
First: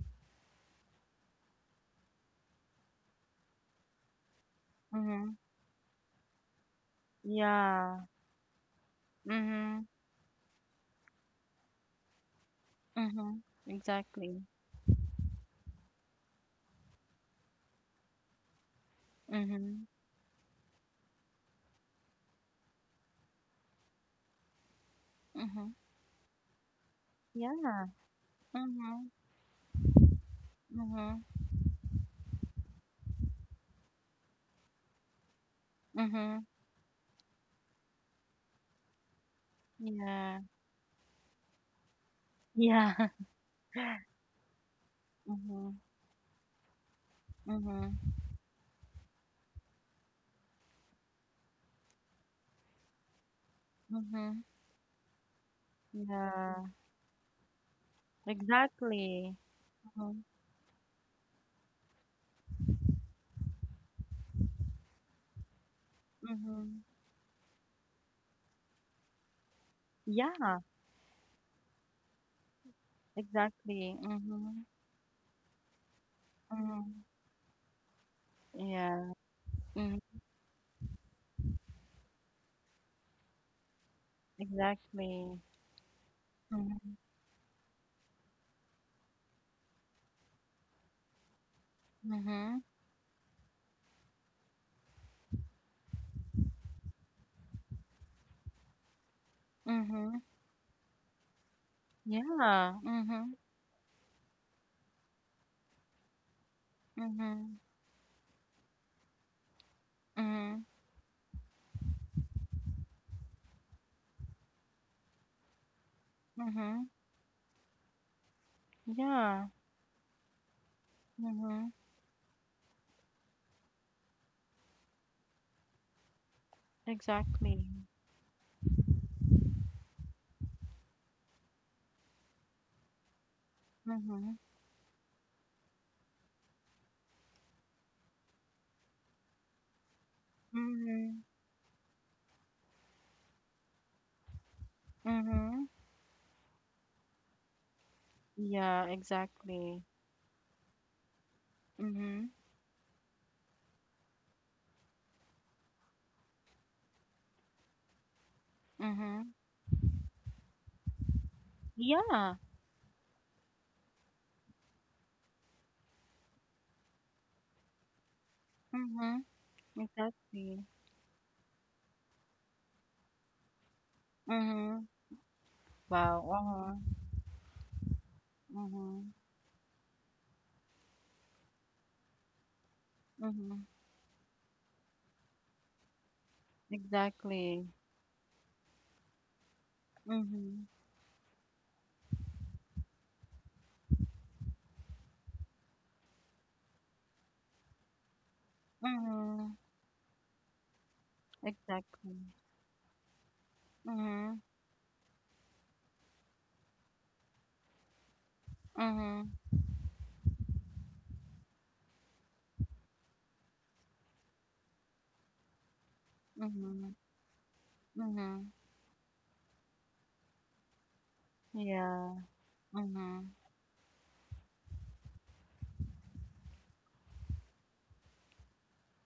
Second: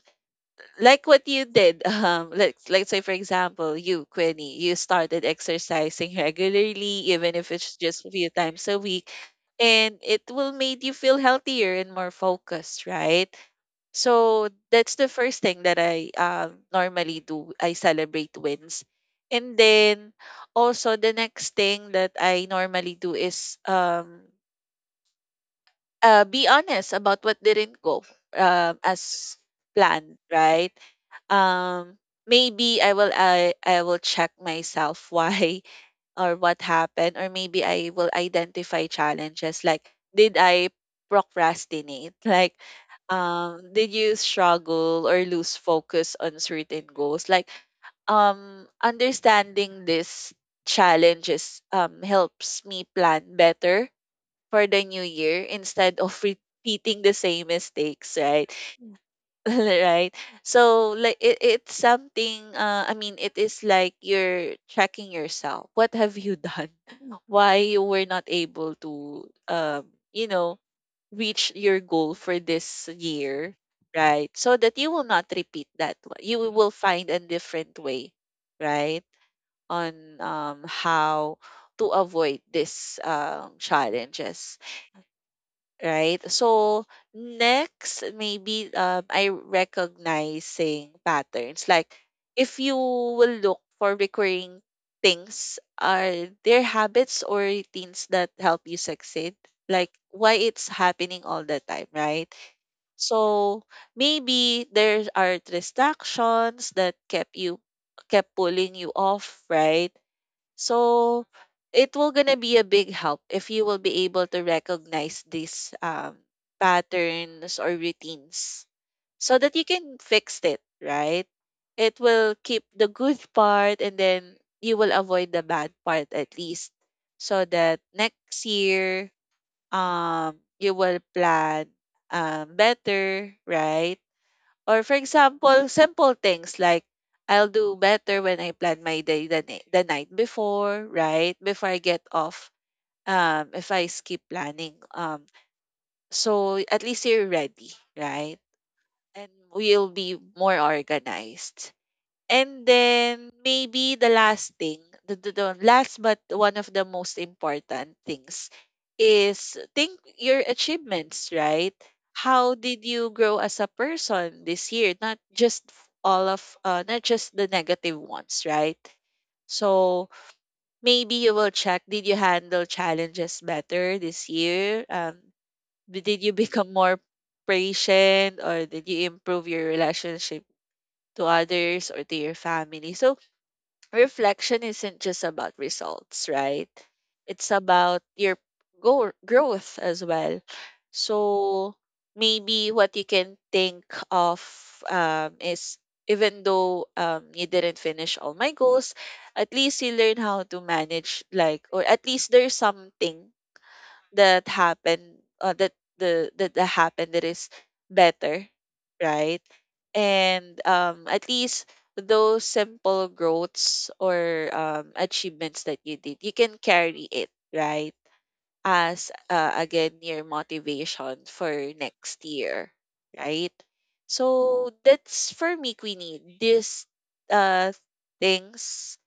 [SPEAKER 2] like what you did. Let's say for example, you, Quinny, you started
[SPEAKER 1] Mhm.
[SPEAKER 2] exercising regularly, even if it's just
[SPEAKER 1] Yeah.
[SPEAKER 2] a few times a week,
[SPEAKER 1] Mhm.
[SPEAKER 2] and it will make you feel healthier and more focused, right?
[SPEAKER 1] Mhm. Exactly.
[SPEAKER 2] So that's the first thing that I normally do. I celebrate wins. And
[SPEAKER 1] Mhm.
[SPEAKER 2] then also the next thing that I normally do is
[SPEAKER 1] Mhm.
[SPEAKER 2] be honest about what
[SPEAKER 1] Yeah.
[SPEAKER 2] didn't go
[SPEAKER 1] Mhm.
[SPEAKER 2] as planned, right?
[SPEAKER 1] Mhm.
[SPEAKER 2] Um, maybe I will I will check myself why or
[SPEAKER 1] Mhm.
[SPEAKER 2] what happened, or maybe I will identify challenges like, did
[SPEAKER 1] Yeah.
[SPEAKER 2] I procrastinate, like
[SPEAKER 1] Yeah.
[SPEAKER 2] did you struggle or lose
[SPEAKER 1] Mhm.
[SPEAKER 2] focus on certain goals, like
[SPEAKER 1] Mhm.
[SPEAKER 2] understanding these challenges helps me plan better
[SPEAKER 1] Mhm.
[SPEAKER 2] for the new year instead of
[SPEAKER 1] Yeah.
[SPEAKER 2] repeating the same mistakes, right?
[SPEAKER 1] Exactly.
[SPEAKER 2] Right.
[SPEAKER 1] Mhm.
[SPEAKER 2] So like it, it's something I mean it is like you're tracking yourself, what have you done,
[SPEAKER 1] Mhm.
[SPEAKER 2] why you were not able to you
[SPEAKER 1] Yeah,
[SPEAKER 2] know, reach your goal for this year,
[SPEAKER 1] exactly.
[SPEAKER 2] right, so
[SPEAKER 1] Mhm.
[SPEAKER 2] that you will not repeat that one, you will
[SPEAKER 1] Mhm.
[SPEAKER 2] find a different way, right,
[SPEAKER 1] Yeah.
[SPEAKER 2] on
[SPEAKER 1] Mhm.
[SPEAKER 2] how to avoid this challenges,
[SPEAKER 1] Exactly.
[SPEAKER 2] right? So
[SPEAKER 1] Mhm.
[SPEAKER 2] next, maybe I recognizing patterns. Like
[SPEAKER 1] Mhm.
[SPEAKER 2] if you will look for recurring things, are there habits or routines that help you succeed? Like
[SPEAKER 1] Mhm.
[SPEAKER 2] why it's happening all the time, right?
[SPEAKER 1] Yeah. Mhm.
[SPEAKER 2] So maybe there are distractions that kept
[SPEAKER 1] Mhm.
[SPEAKER 2] you, kept pulling you off, right?
[SPEAKER 1] Mhm.
[SPEAKER 2] So it will gonna be a big help if you will be able to recognize these
[SPEAKER 1] Mhm.
[SPEAKER 2] patterns or routines, so
[SPEAKER 1] Yeah.
[SPEAKER 2] that you can fix it, right?
[SPEAKER 1] Mhm.
[SPEAKER 2] It will keep the good part and then you will avoid the bad part, at least so
[SPEAKER 1] Exactly.
[SPEAKER 2] that next year you will plan better, right?
[SPEAKER 1] Mhm.
[SPEAKER 2] Or for example, simple things like, I'll do better when I plan my day the, the night before,
[SPEAKER 1] Mhm.
[SPEAKER 2] right? Before I get off. If I skip planning.
[SPEAKER 1] Mhm.
[SPEAKER 2] So at least you're ready, right?
[SPEAKER 1] Yeah,
[SPEAKER 2] And
[SPEAKER 1] exactly.
[SPEAKER 2] we'll be more organized.
[SPEAKER 1] Mhm.
[SPEAKER 2] And then maybe the last thing, the last but one of the most important things
[SPEAKER 1] Mhm.
[SPEAKER 2] is think your achievements, right?
[SPEAKER 1] Yeah.
[SPEAKER 2] How did you grow as a person this year? Not just all of not just the negative ones, right?
[SPEAKER 1] Mhm.
[SPEAKER 2] So
[SPEAKER 1] Exactly.
[SPEAKER 2] maybe you will check, did you handle challenges better this year?
[SPEAKER 1] Mhm.
[SPEAKER 2] Did
[SPEAKER 1] Wow.
[SPEAKER 2] you become
[SPEAKER 1] Uh-huh.
[SPEAKER 2] more patient, or did you
[SPEAKER 1] Mhm.
[SPEAKER 2] improve your relationship to others or to your family? So
[SPEAKER 1] Mhm.
[SPEAKER 2] reflection isn't just about results, right? It's
[SPEAKER 1] Exactly.
[SPEAKER 2] about your growth as well.
[SPEAKER 1] Mhm.
[SPEAKER 2] So maybe what you can think of is even though you didn't finish all my goals, at
[SPEAKER 1] Mhm.
[SPEAKER 2] least you learn how to manage, like, or at
[SPEAKER 1] Exactly.
[SPEAKER 2] least there's something
[SPEAKER 1] Mhm.
[SPEAKER 2] that happened that that happened that is better,
[SPEAKER 1] Mhm.
[SPEAKER 2] right, and at least those simple growths or achievements that you did, you can
[SPEAKER 1] Mhm.
[SPEAKER 2] carry it, right,
[SPEAKER 1] Mhm.
[SPEAKER 2] as again your motivation for
[SPEAKER 1] Yeah.
[SPEAKER 2] next year,
[SPEAKER 1] Mhm.
[SPEAKER 2] right, so that's for me, Queenie, these uh things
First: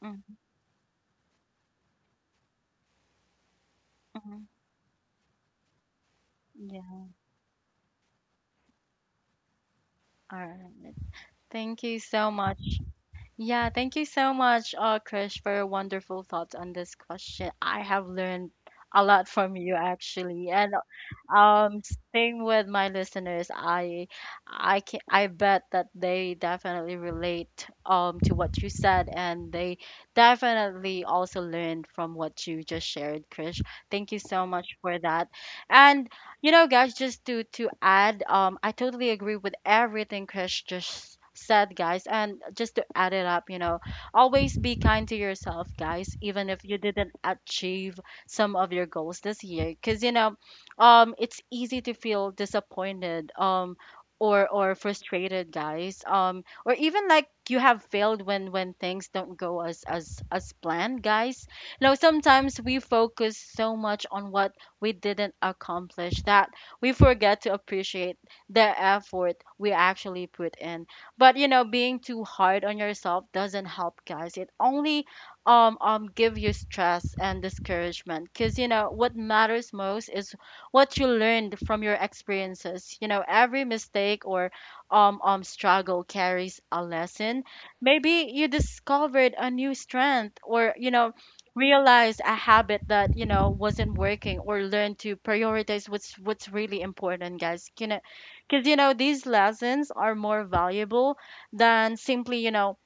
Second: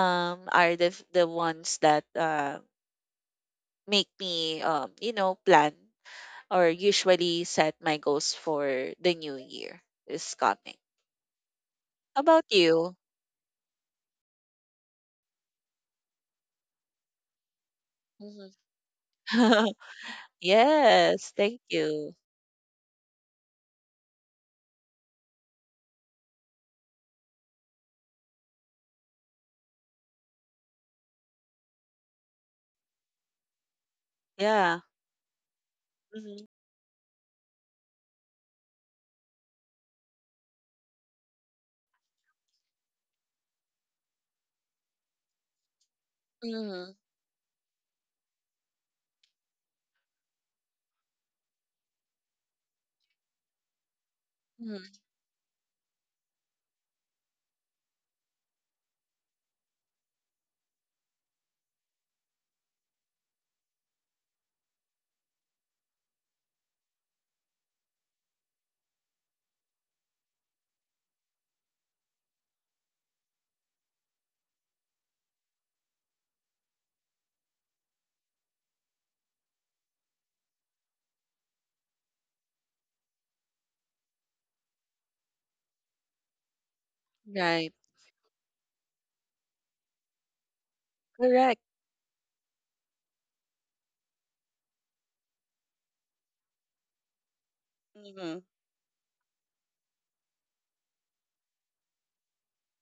[SPEAKER 1] Mhm.
[SPEAKER 2] are the ones that make
[SPEAKER 1] Mhm.
[SPEAKER 2] me plan or
[SPEAKER 1] Yeah.
[SPEAKER 2] usually set my goals for the new year is
[SPEAKER 1] All
[SPEAKER 2] coming.
[SPEAKER 1] right. Thank you
[SPEAKER 2] How
[SPEAKER 1] so
[SPEAKER 2] about
[SPEAKER 1] much,
[SPEAKER 2] you?
[SPEAKER 1] Yeah, thank you so much, Krish, for your wonderful thoughts on this question. I have learned
[SPEAKER 2] Mhm.
[SPEAKER 1] a lot from you actually, and
[SPEAKER 2] Yes, thank
[SPEAKER 1] um,
[SPEAKER 2] you.
[SPEAKER 1] same with my listeners. I bet that they definitely relate to what you said, and they definitely also learned from what you just shared, Krish. Thank you so much
[SPEAKER 2] Yeah.
[SPEAKER 1] for that. And
[SPEAKER 2] Mm-hmm.
[SPEAKER 1] you know, guys, just to add, I totally agree with everything Chris just said, guys. And just to add it up, you know, always be kind to yourself, guys, even if you
[SPEAKER 2] Mm-hmm.
[SPEAKER 1] didn't achieve some of your goals this year, because you know, it's easy to feel disappointed, or
[SPEAKER 2] Mm-hmm.
[SPEAKER 1] frustrated, guys, or even like you have failed when things don't go as planned, guys. You know, sometimes we focus so much on what we didn't accomplish, that we forget to appreciate the effort we actually put in. But you know, being too hard on yourself doesn't help, guys. It only give you stress and discouragement, because you know, what matters most is what you learned from your experiences. You know, every mistake or struggle carries a lesson.
[SPEAKER 2] Right.
[SPEAKER 1] Maybe you discovered a new strength, or you know,
[SPEAKER 2] Correct.
[SPEAKER 1] realize a habit that you know wasn't working, or learn to prioritize what's really important, guys, you know.
[SPEAKER 2] Mm-hmm.
[SPEAKER 1] Because you know, these lessons are more valuable than simply, you know,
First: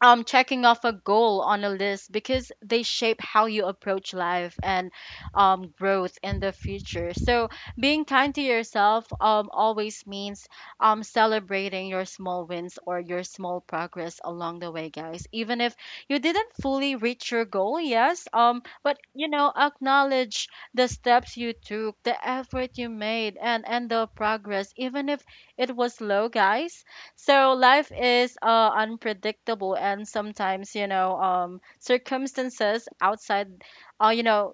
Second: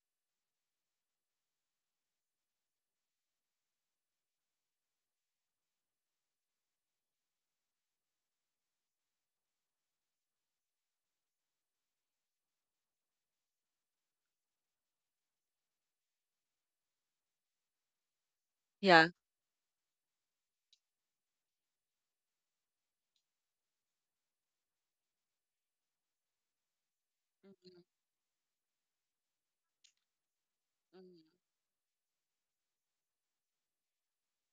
[SPEAKER 1] checking off a goal on a list, because they shape how you approach life and growth in the future. So being kind to yourself always means celebrating your small wins or your small progress along the way, guys, even if you didn't fully reach your goal. Yes, but
[SPEAKER 2] Yeah.
[SPEAKER 1] you know, acknowledge the steps you took, the effort you made, and the progress, even if it was low, guys. So
[SPEAKER 2] Mm-hmm.
[SPEAKER 1] life is unpredictable, and sometimes you know, circumstances outside, you know,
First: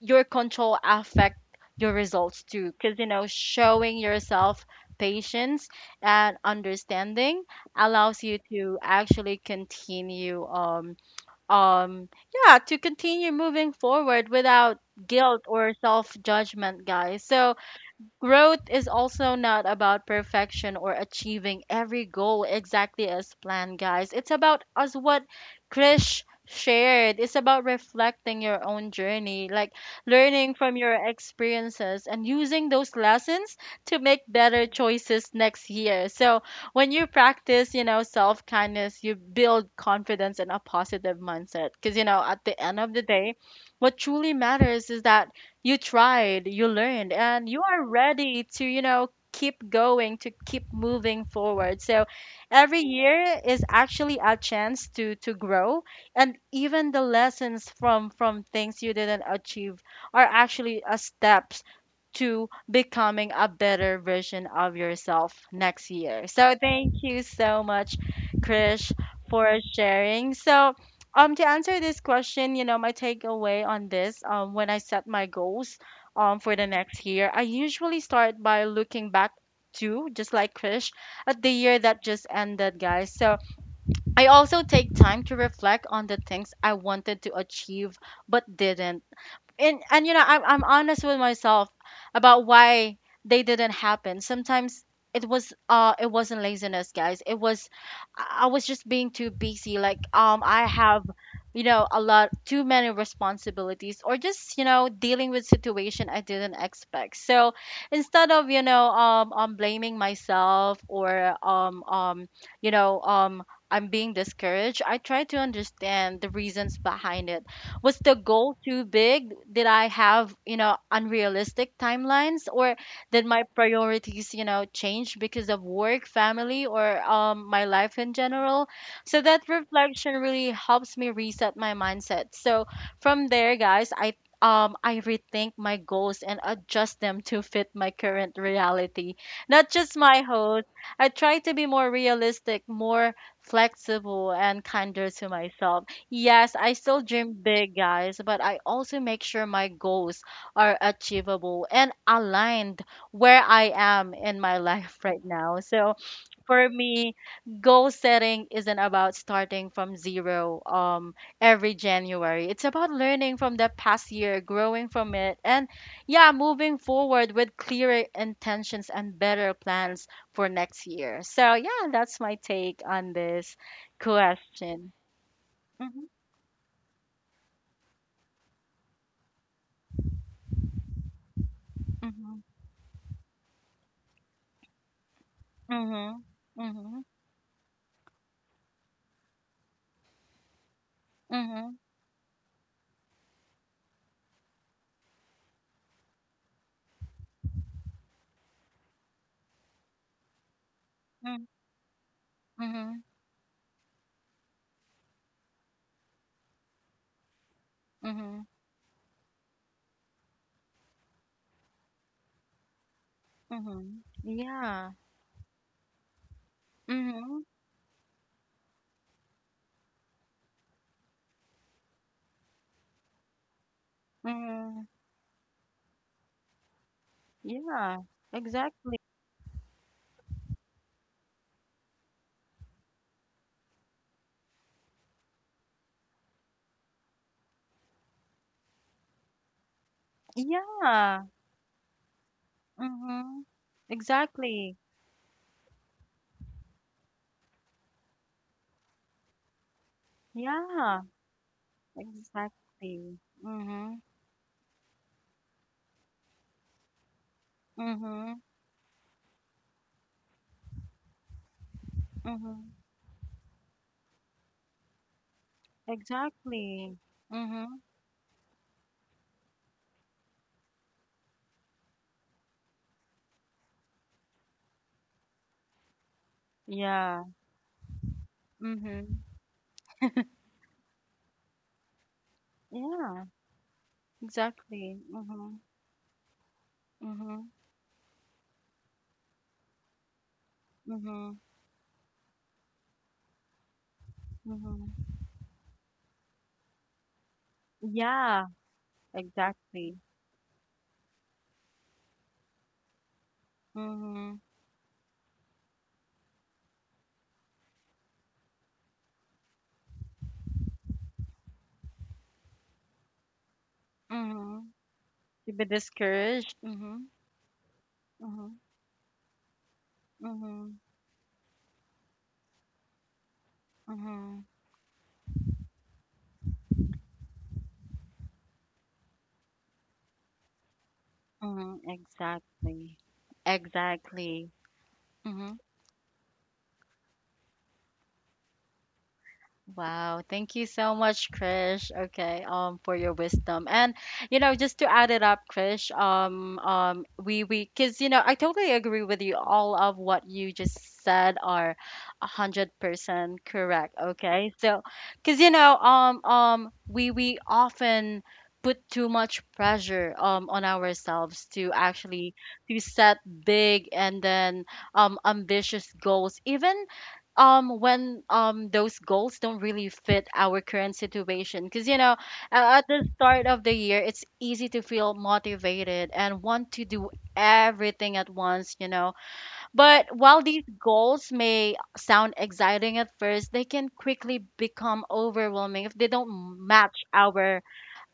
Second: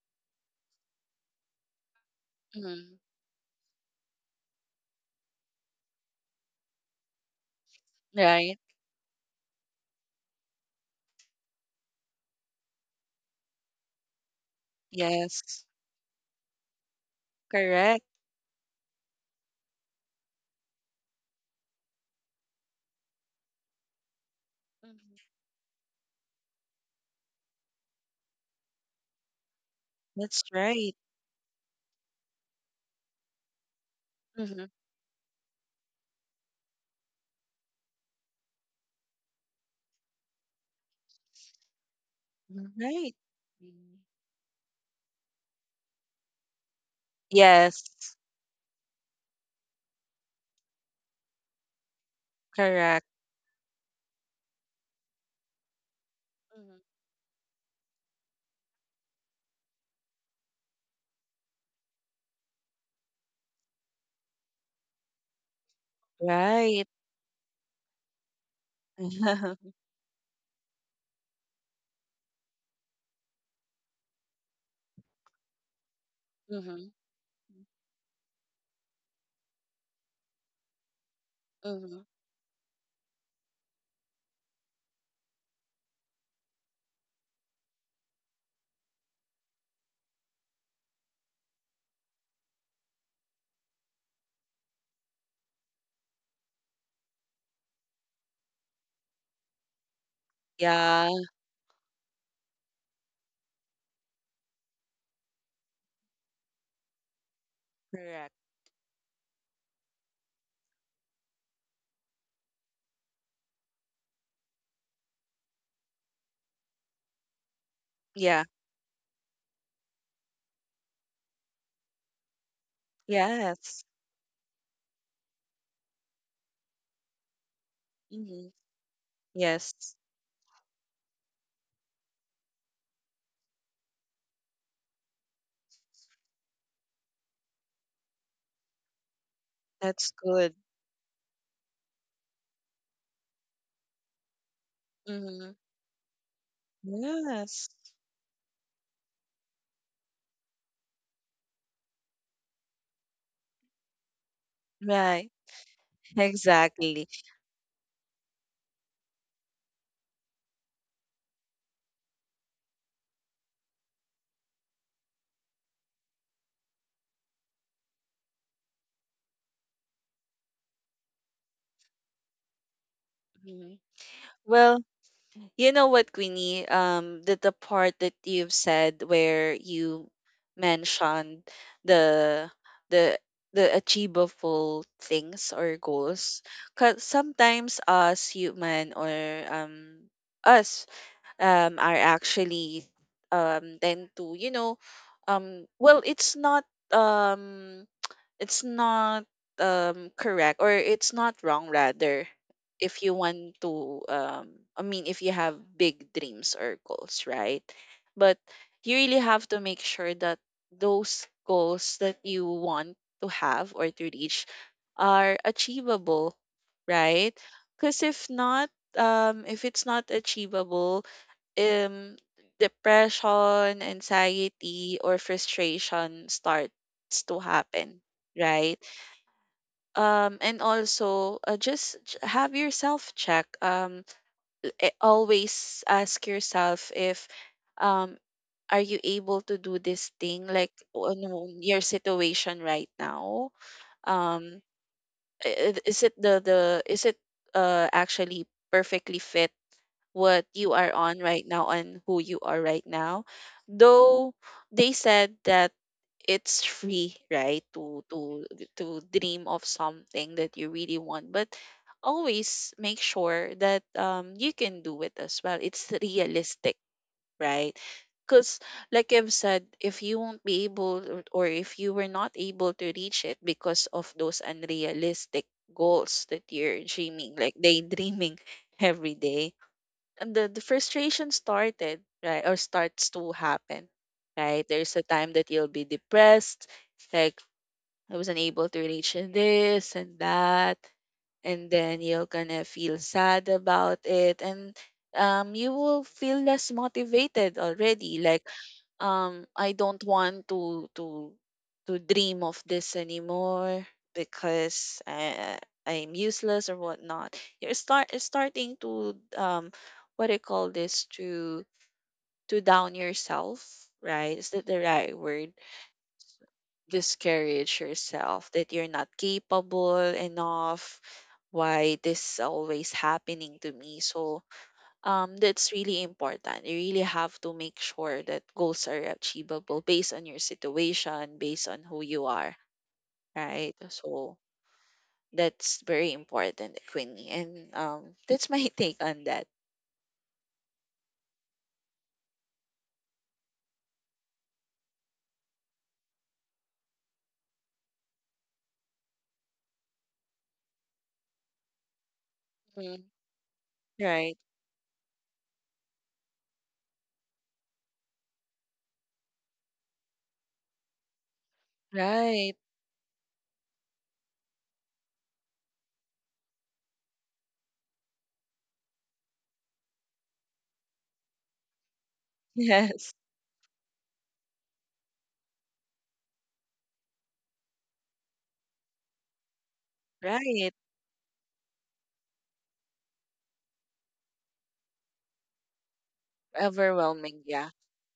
[SPEAKER 1] your control affect your results too.
[SPEAKER 2] Mm-hmm.
[SPEAKER 1] Because you know, showing yourself patience and understanding allows you
[SPEAKER 2] Right.
[SPEAKER 1] to actually um, yeah, to continue moving forward without guilt
[SPEAKER 2] Yes.
[SPEAKER 1] or self judgment, guys. So
[SPEAKER 2] Correct.
[SPEAKER 1] growth is also not about perfection or achieving every goal exactly as planned, guys. It's about, as what
[SPEAKER 2] Mm-hmm.
[SPEAKER 1] Krish shared, it's about reflecting your own journey, like
[SPEAKER 2] That's
[SPEAKER 1] learning from
[SPEAKER 2] right.
[SPEAKER 1] your experiences and using those lessons to make
[SPEAKER 2] Mm-hmm.
[SPEAKER 1] better choices next year. So when you practice, you know, self kindness, you build confidence and a positive mindset. Because, you know, at the end of the
[SPEAKER 2] Right.
[SPEAKER 1] day, what
[SPEAKER 2] Mhm.
[SPEAKER 1] truly matters is that you tried, you learned, and you
[SPEAKER 2] Yes.
[SPEAKER 1] are ready to, you know, keep going, to keep moving forward. So every
[SPEAKER 2] Correct.
[SPEAKER 1] year is actually a chance to grow, and
[SPEAKER 2] Mm-hmm.
[SPEAKER 1] even the lessons from things you didn't achieve are actually a steps to becoming a better version of yourself next year. So
[SPEAKER 2] Right.
[SPEAKER 1] thank you so much, Krish, for
[SPEAKER 2] Mm-hmm.
[SPEAKER 1] sharing. So to answer this question, you know, my takeaway on this, when I set my goals, for the
[SPEAKER 2] Mm-hmm.
[SPEAKER 1] next year, I usually start by looking back, to, just like Krish, at the year
[SPEAKER 2] Mm-hmm.
[SPEAKER 1] that just ended, guys. So I also take time to reflect on the things I wanted to achieve but didn't, and you know, I'm honest with myself about why they didn't happen. Sometimes it was, it wasn't laziness, guys. It was, I was just being too busy. Like I have,
[SPEAKER 2] Yeah.
[SPEAKER 1] you know, a lot too many responsibilities, or just, you know, dealing with situation I didn't expect. So
[SPEAKER 2] Correct.
[SPEAKER 1] instead of blaming myself or um um you know um I'm being discouraged, I try to understand the reasons behind it. Was the
[SPEAKER 2] Yeah.
[SPEAKER 1] goal too big? Did I have unrealistic timelines, or did my
[SPEAKER 2] Yes.
[SPEAKER 1] priorities change because of work, family, or my life in
[SPEAKER 2] Hmm.
[SPEAKER 1] general? So that
[SPEAKER 2] Yes.
[SPEAKER 1] reflection really helps me reset my mindset. So from there, guys, I rethink my goals and adjust them to fit my current reality. Not just
[SPEAKER 2] That's
[SPEAKER 1] my
[SPEAKER 2] good.
[SPEAKER 1] host. I try to be more realistic, more flexible, and kinder to
[SPEAKER 2] Hmm.
[SPEAKER 1] myself. Yes, I still dream
[SPEAKER 2] Yes.
[SPEAKER 1] big, guys, but I also make sure my goals are achievable and aligned where I am in my life right
[SPEAKER 2] Right.
[SPEAKER 1] now. So for
[SPEAKER 2] Exactly.
[SPEAKER 1] me, goal setting isn't about starting from zero every January. It's about learning from the past year, growing from it, and yeah, moving forward with clearer intentions and better plans for next year. So yeah, that's my take on this
[SPEAKER 2] Hmm. Well,
[SPEAKER 1] question.
[SPEAKER 2] you know
[SPEAKER 1] Mhm,
[SPEAKER 2] what, Queenie? The part that you've said where you mentioned
[SPEAKER 1] mhm.
[SPEAKER 2] the the the achievable things or
[SPEAKER 1] Mhm.
[SPEAKER 2] goals, because
[SPEAKER 1] Mhm.
[SPEAKER 2] sometimes us human or um us,
[SPEAKER 1] Mhm.
[SPEAKER 2] are actually, tend to well, it's not, um, it's not, correct, or it's not
[SPEAKER 1] Mm.
[SPEAKER 2] wrong rather, if
[SPEAKER 1] Mhm.
[SPEAKER 2] you want to, I mean, if you have big dreams or goals, right, but
[SPEAKER 1] Mhm.
[SPEAKER 2] you really have to make sure that those goals that you want to have or to
[SPEAKER 1] Mhm.
[SPEAKER 2] reach
[SPEAKER 1] Yeah.
[SPEAKER 2] are achievable, right,
[SPEAKER 1] Mhm.
[SPEAKER 2] because if not, if it's not achievable, um depression,
[SPEAKER 1] Mhm.
[SPEAKER 2] anxiety, or frustration starts to
[SPEAKER 1] Yeah.
[SPEAKER 2] happen, right?
[SPEAKER 1] Exactly.
[SPEAKER 2] And also, just have yourself check. Always ask yourself, if, um, are you able to do this thing, like,
[SPEAKER 1] Yeah.
[SPEAKER 2] on your situation right
[SPEAKER 1] Mhm.
[SPEAKER 2] now? Um,
[SPEAKER 1] Exactly.
[SPEAKER 2] is it actually perfectly fit what you are
[SPEAKER 1] Yeah.
[SPEAKER 2] on right now and who you are right
[SPEAKER 1] Exactly.
[SPEAKER 2] now,
[SPEAKER 1] Mhm.
[SPEAKER 2] though they said that it's free, right, to
[SPEAKER 1] Mhm.
[SPEAKER 2] dream of something that you really want, but always
[SPEAKER 1] Mhm.
[SPEAKER 2] make sure that you can do it as well, it's realistic,
[SPEAKER 1] Exactly.
[SPEAKER 2] right,
[SPEAKER 1] Mhm.
[SPEAKER 2] because, like I've said, if you won't be able, or if you were not able to reach it because of those unrealistic goals that you're
[SPEAKER 1] Yeah.
[SPEAKER 2] dreaming, like daydreaming every
[SPEAKER 1] Mhm.
[SPEAKER 2] day, and the frustration started, right, or starts
[SPEAKER 1] Yeah.
[SPEAKER 2] to happen, right, there's a
[SPEAKER 1] Exactly.
[SPEAKER 2] time that
[SPEAKER 1] Mhm.
[SPEAKER 2] you'll be depressed. It's like,
[SPEAKER 1] Mhm.
[SPEAKER 2] I wasn't able to reach this and that,
[SPEAKER 1] Mhm.
[SPEAKER 2] and then you're gonna feel sad about it, and
[SPEAKER 1] Mhm.
[SPEAKER 2] you will feel less motivated already, like,
[SPEAKER 1] Yeah.
[SPEAKER 2] I
[SPEAKER 1] Exactly.
[SPEAKER 2] don't want to dream of this anymore
[SPEAKER 1] Mhm.
[SPEAKER 2] because I'm useless or whatnot. You're starting to, what do you call this, to down yourself, right? Is that
[SPEAKER 1] Mhm.
[SPEAKER 2] the right word?
[SPEAKER 1] You've been discouraged. Mm-hmm.
[SPEAKER 2] Discourage yourself
[SPEAKER 1] Mm-hmm.
[SPEAKER 2] that you're not capable
[SPEAKER 1] Mm-hmm.
[SPEAKER 2] enough. Why this always happening to me?
[SPEAKER 1] Mm-hmm.
[SPEAKER 2] So, that's really important. You really have to make sure that goals are achievable based on your situation, based on
[SPEAKER 1] Mm-hmm.
[SPEAKER 2] who you are,
[SPEAKER 1] Exactly.
[SPEAKER 2] right? So
[SPEAKER 1] Exactly. Mm-hmm.
[SPEAKER 2] that's very important, Queenie. And that's my take on that.
[SPEAKER 1] Wow, thank you so much, Krish. Okay, for your wisdom. And just to add it up, Krish, cause I totally agree with you. All of what you just said are a hundred
[SPEAKER 2] Mm.
[SPEAKER 1] percent correct.
[SPEAKER 2] Right,
[SPEAKER 1] Okay, so, cause you know, we often put too much pressure on ourselves to actually
[SPEAKER 2] right,
[SPEAKER 1] to set big, and then ambitious goals, even when those goals don't really fit our current situation. Because at the
[SPEAKER 2] yes,
[SPEAKER 1] start of the year, it's easy to feel motivated and want to do everything at once, but while these
[SPEAKER 2] right.
[SPEAKER 1] goals may sound exciting at first, they can quickly become overwhelming if they don't match
[SPEAKER 2] Overwhelming, yeah.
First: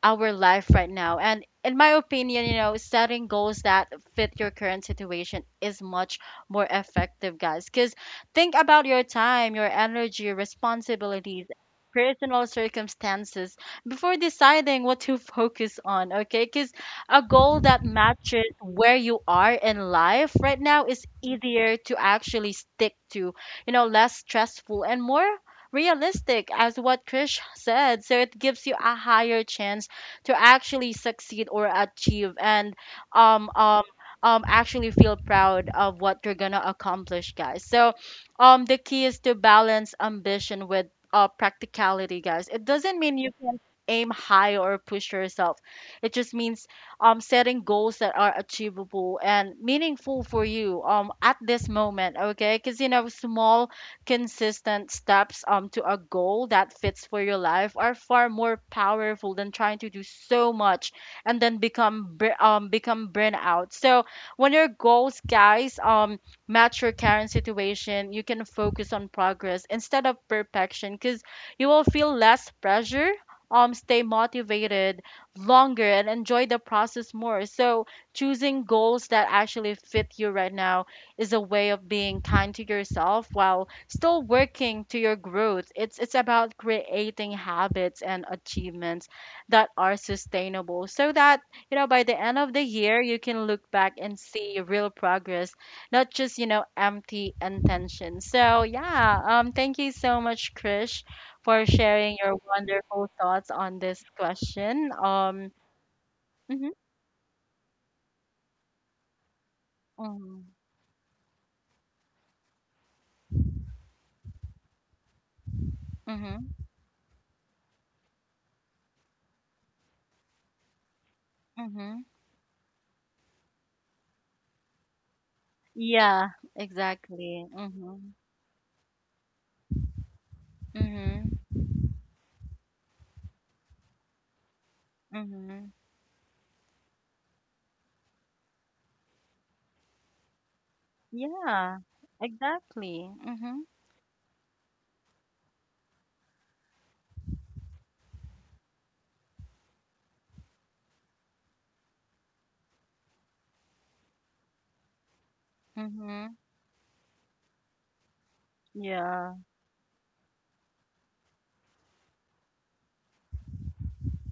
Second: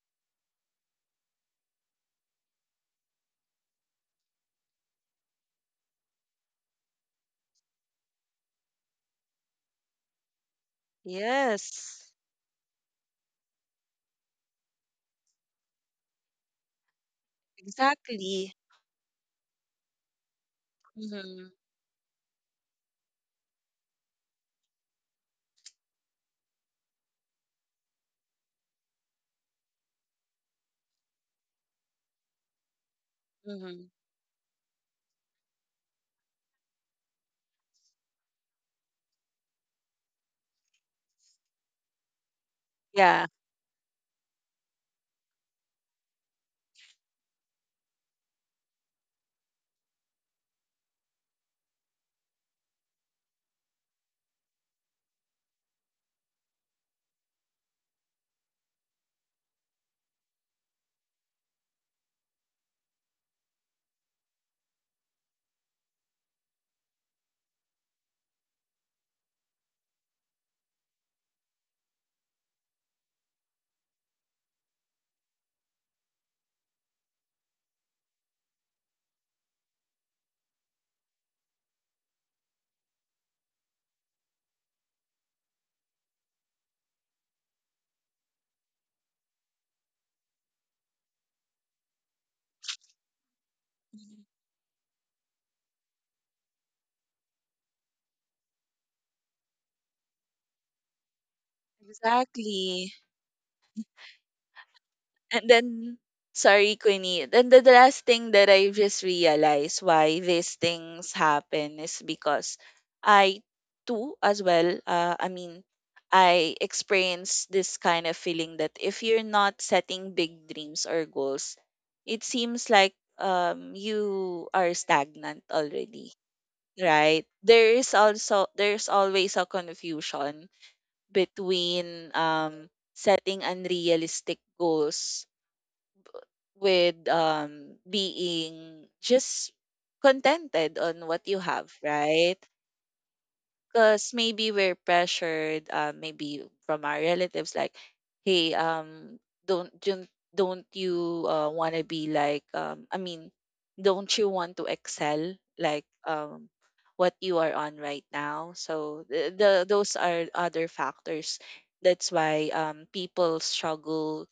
[SPEAKER 1] our life right now. And in my opinion, setting goals that fit your current situation is much more effective, guys. Because think about your time, your energy, responsibilities,
[SPEAKER 2] Yes,
[SPEAKER 1] personal circumstances before deciding what to focus on, okay? Because a goal that matches
[SPEAKER 2] exactly.
[SPEAKER 1] where you are in life right now is
[SPEAKER 2] Mm-hmm.
[SPEAKER 1] easier to actually stick to, less stressful and more realistic, as what Krish said. So it gives you a higher chance to actually succeed or achieve and um
[SPEAKER 2] Mm-hmm.
[SPEAKER 1] um actually feel proud of what you're gonna accomplish, guys. So the key is to balance ambition with practicality, guys. It doesn't mean
[SPEAKER 2] Yeah.
[SPEAKER 1] you can aim high or push yourself, it just means setting goals that are achievable and meaningful for you at this moment, okay? Because small, consistent steps to a goal that fits for your life are far more powerful than trying to do so much and then become become burnout. So when your goals, guys, match your current situation, you can focus on progress instead of perfection, because you will feel less pressure. Stay motivated longer and enjoy the process more. So, choosing goals that actually fit you right now is a way of being kind to yourself while still working to your growth. It's about creating habits and achievements that are sustainable so that, by the end of the year you can look back and
[SPEAKER 2] Mhm.
[SPEAKER 1] see real progress, not just, empty intention. So, yeah, thank you so much, Krish, for sharing your
[SPEAKER 2] Exactly.
[SPEAKER 1] wonderful thoughts on this question.
[SPEAKER 2] And then,
[SPEAKER 1] Mhm,
[SPEAKER 2] sorry, Queenie. Then the last thing that I just realized why
[SPEAKER 1] mhm,
[SPEAKER 2] these things happen is because I, too, as well, I mean,
[SPEAKER 1] mhm,
[SPEAKER 2] I experience this kind of feeling that if you're not setting big dreams or goals,
[SPEAKER 1] mhm.
[SPEAKER 2] it seems like, you are stagnant already,
[SPEAKER 1] Yeah,
[SPEAKER 2] right?
[SPEAKER 1] exactly.
[SPEAKER 2] There is
[SPEAKER 1] Mm-hmm.
[SPEAKER 2] also, there's always a confusion
[SPEAKER 1] Mhm.
[SPEAKER 2] between, setting unrealistic goals
[SPEAKER 1] Mhm.
[SPEAKER 2] with, being just contented on what you have,
[SPEAKER 1] Yeah,
[SPEAKER 2] right?
[SPEAKER 1] exactly. Mhm.
[SPEAKER 2] Because maybe we're pressured, maybe from our relatives, like, hey, don't don't don't you, want to be, like, I mean, don't you want to excel, like,
[SPEAKER 1] Mhm.
[SPEAKER 2] what you are on right now? So
[SPEAKER 1] Yeah,
[SPEAKER 2] the those are other factors. That's why people struggle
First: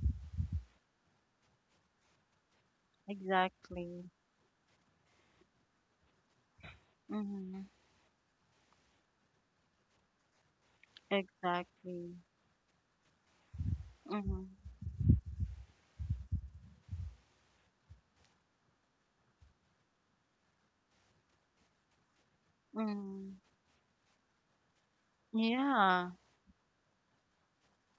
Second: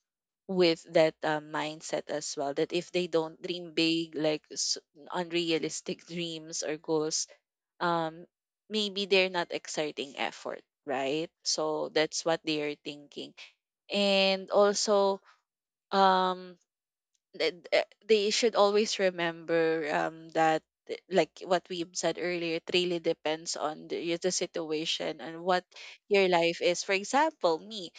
[SPEAKER 2] with that mindset as well, that if they don't dream
[SPEAKER 1] exactly.
[SPEAKER 2] big, like, unrealistic dreams or goals,
[SPEAKER 1] Mhm.
[SPEAKER 2] um maybe they're not exerting effort, right, so
[SPEAKER 1] Exactly.
[SPEAKER 2] that's what they are thinking.
[SPEAKER 1] Mhm.
[SPEAKER 2] And also, um they should always remember that, like what we said earlier, it really
[SPEAKER 1] Mhm.
[SPEAKER 2] depends on the situation and what
[SPEAKER 1] Yeah.
[SPEAKER 2] your life is. For example, me,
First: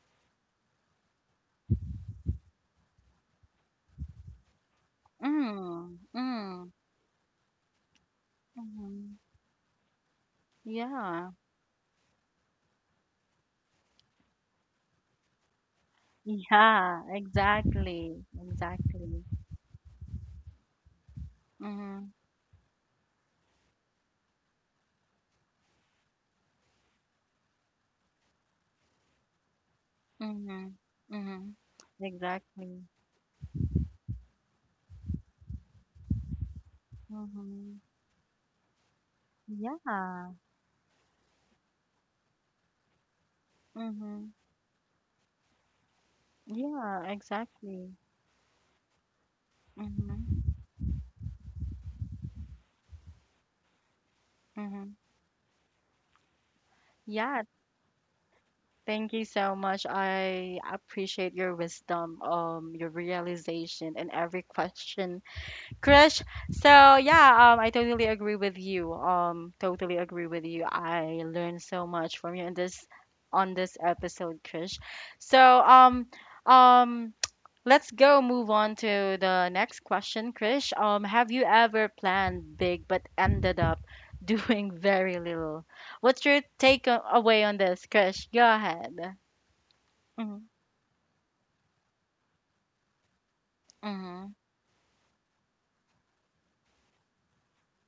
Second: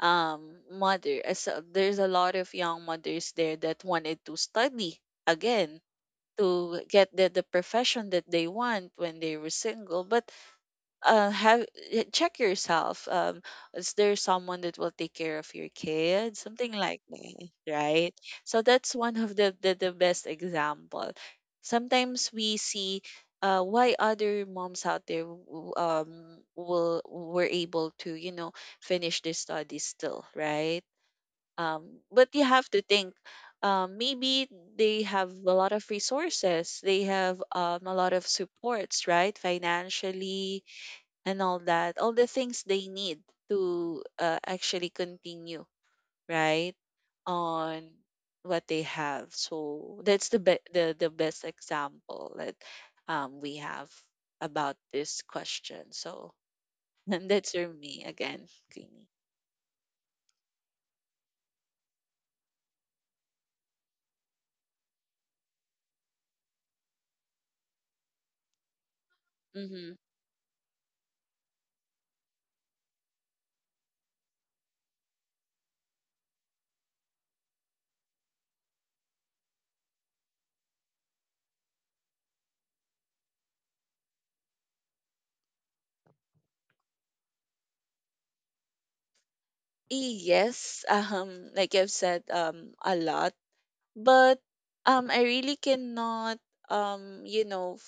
[SPEAKER 2] mother, there's a lot of young mothers there that wanted to study again
[SPEAKER 1] Mm. Mm.
[SPEAKER 2] to get the profession that they want
[SPEAKER 1] Mhm.
[SPEAKER 2] when they were single, but
[SPEAKER 1] Yeah.
[SPEAKER 2] uh, have check yourself. Is there someone that will take care of your kids? Something like
[SPEAKER 1] Yeah,
[SPEAKER 2] that, right?
[SPEAKER 1] exactly.
[SPEAKER 2] So that's one
[SPEAKER 1] Exactly.
[SPEAKER 2] of the best example.
[SPEAKER 1] Mhm.
[SPEAKER 2] Sometimes we see, why other moms out there, w- will were able to, finish their studies still,
[SPEAKER 1] Mhm.
[SPEAKER 2] right?
[SPEAKER 1] Mhm.
[SPEAKER 2] But you have to
[SPEAKER 1] Exactly.
[SPEAKER 2] think. Maybe they have a lot of resources. They have,
[SPEAKER 1] Mhm.
[SPEAKER 2] a lot of supports, right?
[SPEAKER 1] Yeah.
[SPEAKER 2] Financially, and all that, all the things they need to,
[SPEAKER 1] Mhm.
[SPEAKER 2] actually continue, right?
[SPEAKER 1] Yeah,
[SPEAKER 2] On
[SPEAKER 1] exactly.
[SPEAKER 2] what they have. So that's the
[SPEAKER 1] Mhm.
[SPEAKER 2] be- the best example that, we have about
[SPEAKER 1] Mhm.
[SPEAKER 2] this question. So
[SPEAKER 1] Yeah,
[SPEAKER 2] that's for me again, Queenie.
[SPEAKER 1] thank you so much. I appreciate your wisdom, your realization and every question, Krish. So yeah, I totally agree with you.
[SPEAKER 2] Mm-hmm.
[SPEAKER 1] I learned so much from you in this on this episode, Krish. So um, let's go move on to the next question, Krish. Have you ever planned big but ended up doing very little? What's your away on this, Krish? Go ahead. Mhm,
[SPEAKER 2] Yes, like I've said, a lot,
[SPEAKER 1] mhm,
[SPEAKER 2] but I really cannot, um, you know,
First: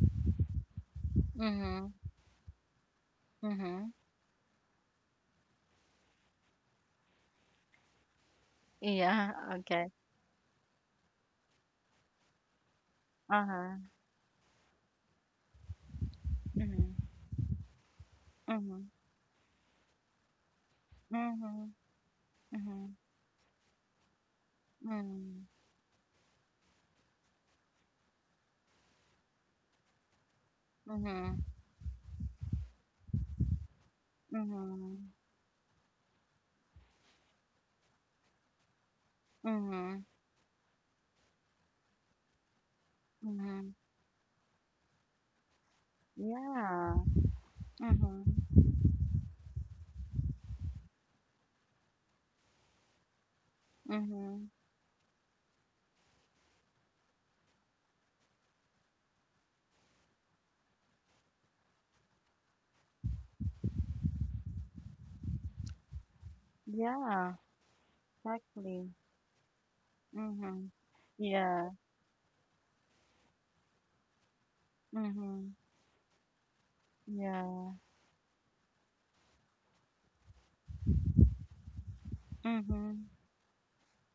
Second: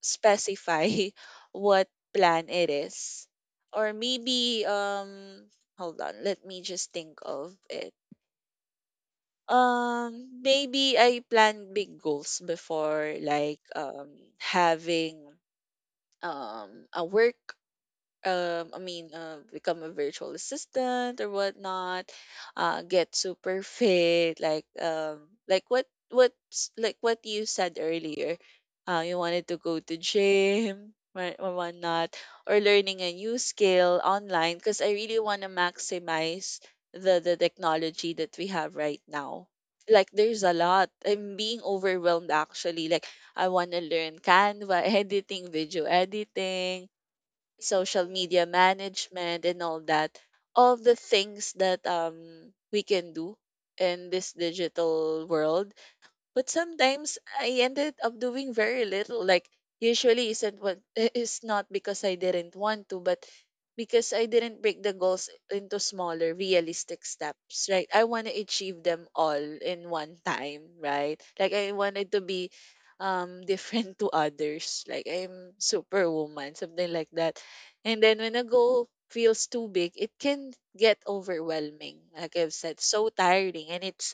[SPEAKER 2] specify what
[SPEAKER 1] mhm,
[SPEAKER 2] plan it is. Or
[SPEAKER 1] mhm.
[SPEAKER 2] maybe, hold on, let me just think of it.
[SPEAKER 1] Yeah, okay.
[SPEAKER 2] Maybe I plan big goals before, like,
[SPEAKER 1] Uh-huh.
[SPEAKER 2] having,
[SPEAKER 1] Mhm,
[SPEAKER 2] a work, I
[SPEAKER 1] mhm,
[SPEAKER 2] mean, become a virtual assistant or
[SPEAKER 1] mhm,
[SPEAKER 2] whatnot,
[SPEAKER 1] mhm,
[SPEAKER 2] get super fit, like,
[SPEAKER 1] mhm,
[SPEAKER 2] like what's like what you said earlier, you wanted to go to gym or,
[SPEAKER 1] mhm,
[SPEAKER 2] whatnot, or learning a new skill online, because I
[SPEAKER 1] mhm,
[SPEAKER 2] really want to maximize the technology that we have right now.
[SPEAKER 1] mhm,
[SPEAKER 2] Like, there's a lot. I'm being overwhelmed, actually. Like, I want
[SPEAKER 1] mhm.
[SPEAKER 2] to learn Canva editing, video editing,
[SPEAKER 1] Yeah.
[SPEAKER 2] social
[SPEAKER 1] Mhm,
[SPEAKER 2] media management, and all that, all the things that, we can do in this
[SPEAKER 1] mhm.
[SPEAKER 2] digital world, but sometimes I ended up doing very little. Like, usually isn't what is not because I didn't want to, but because I didn't break the goals into smaller realistic
[SPEAKER 1] Yeah,
[SPEAKER 2] steps, right? I want to achieve
[SPEAKER 1] exactly.
[SPEAKER 2] them all in one time,
[SPEAKER 1] Mhm.
[SPEAKER 2] right? Like,
[SPEAKER 1] Yeah.
[SPEAKER 2] I wanted to be, different to others. Like, I'm
[SPEAKER 1] Mhm.
[SPEAKER 2] superwoman, something like that.
[SPEAKER 1] Yeah.
[SPEAKER 2] And then when a goal feels too big, it can get overwhelming, like I've said, so
[SPEAKER 1] Mhm.
[SPEAKER 2] tiring,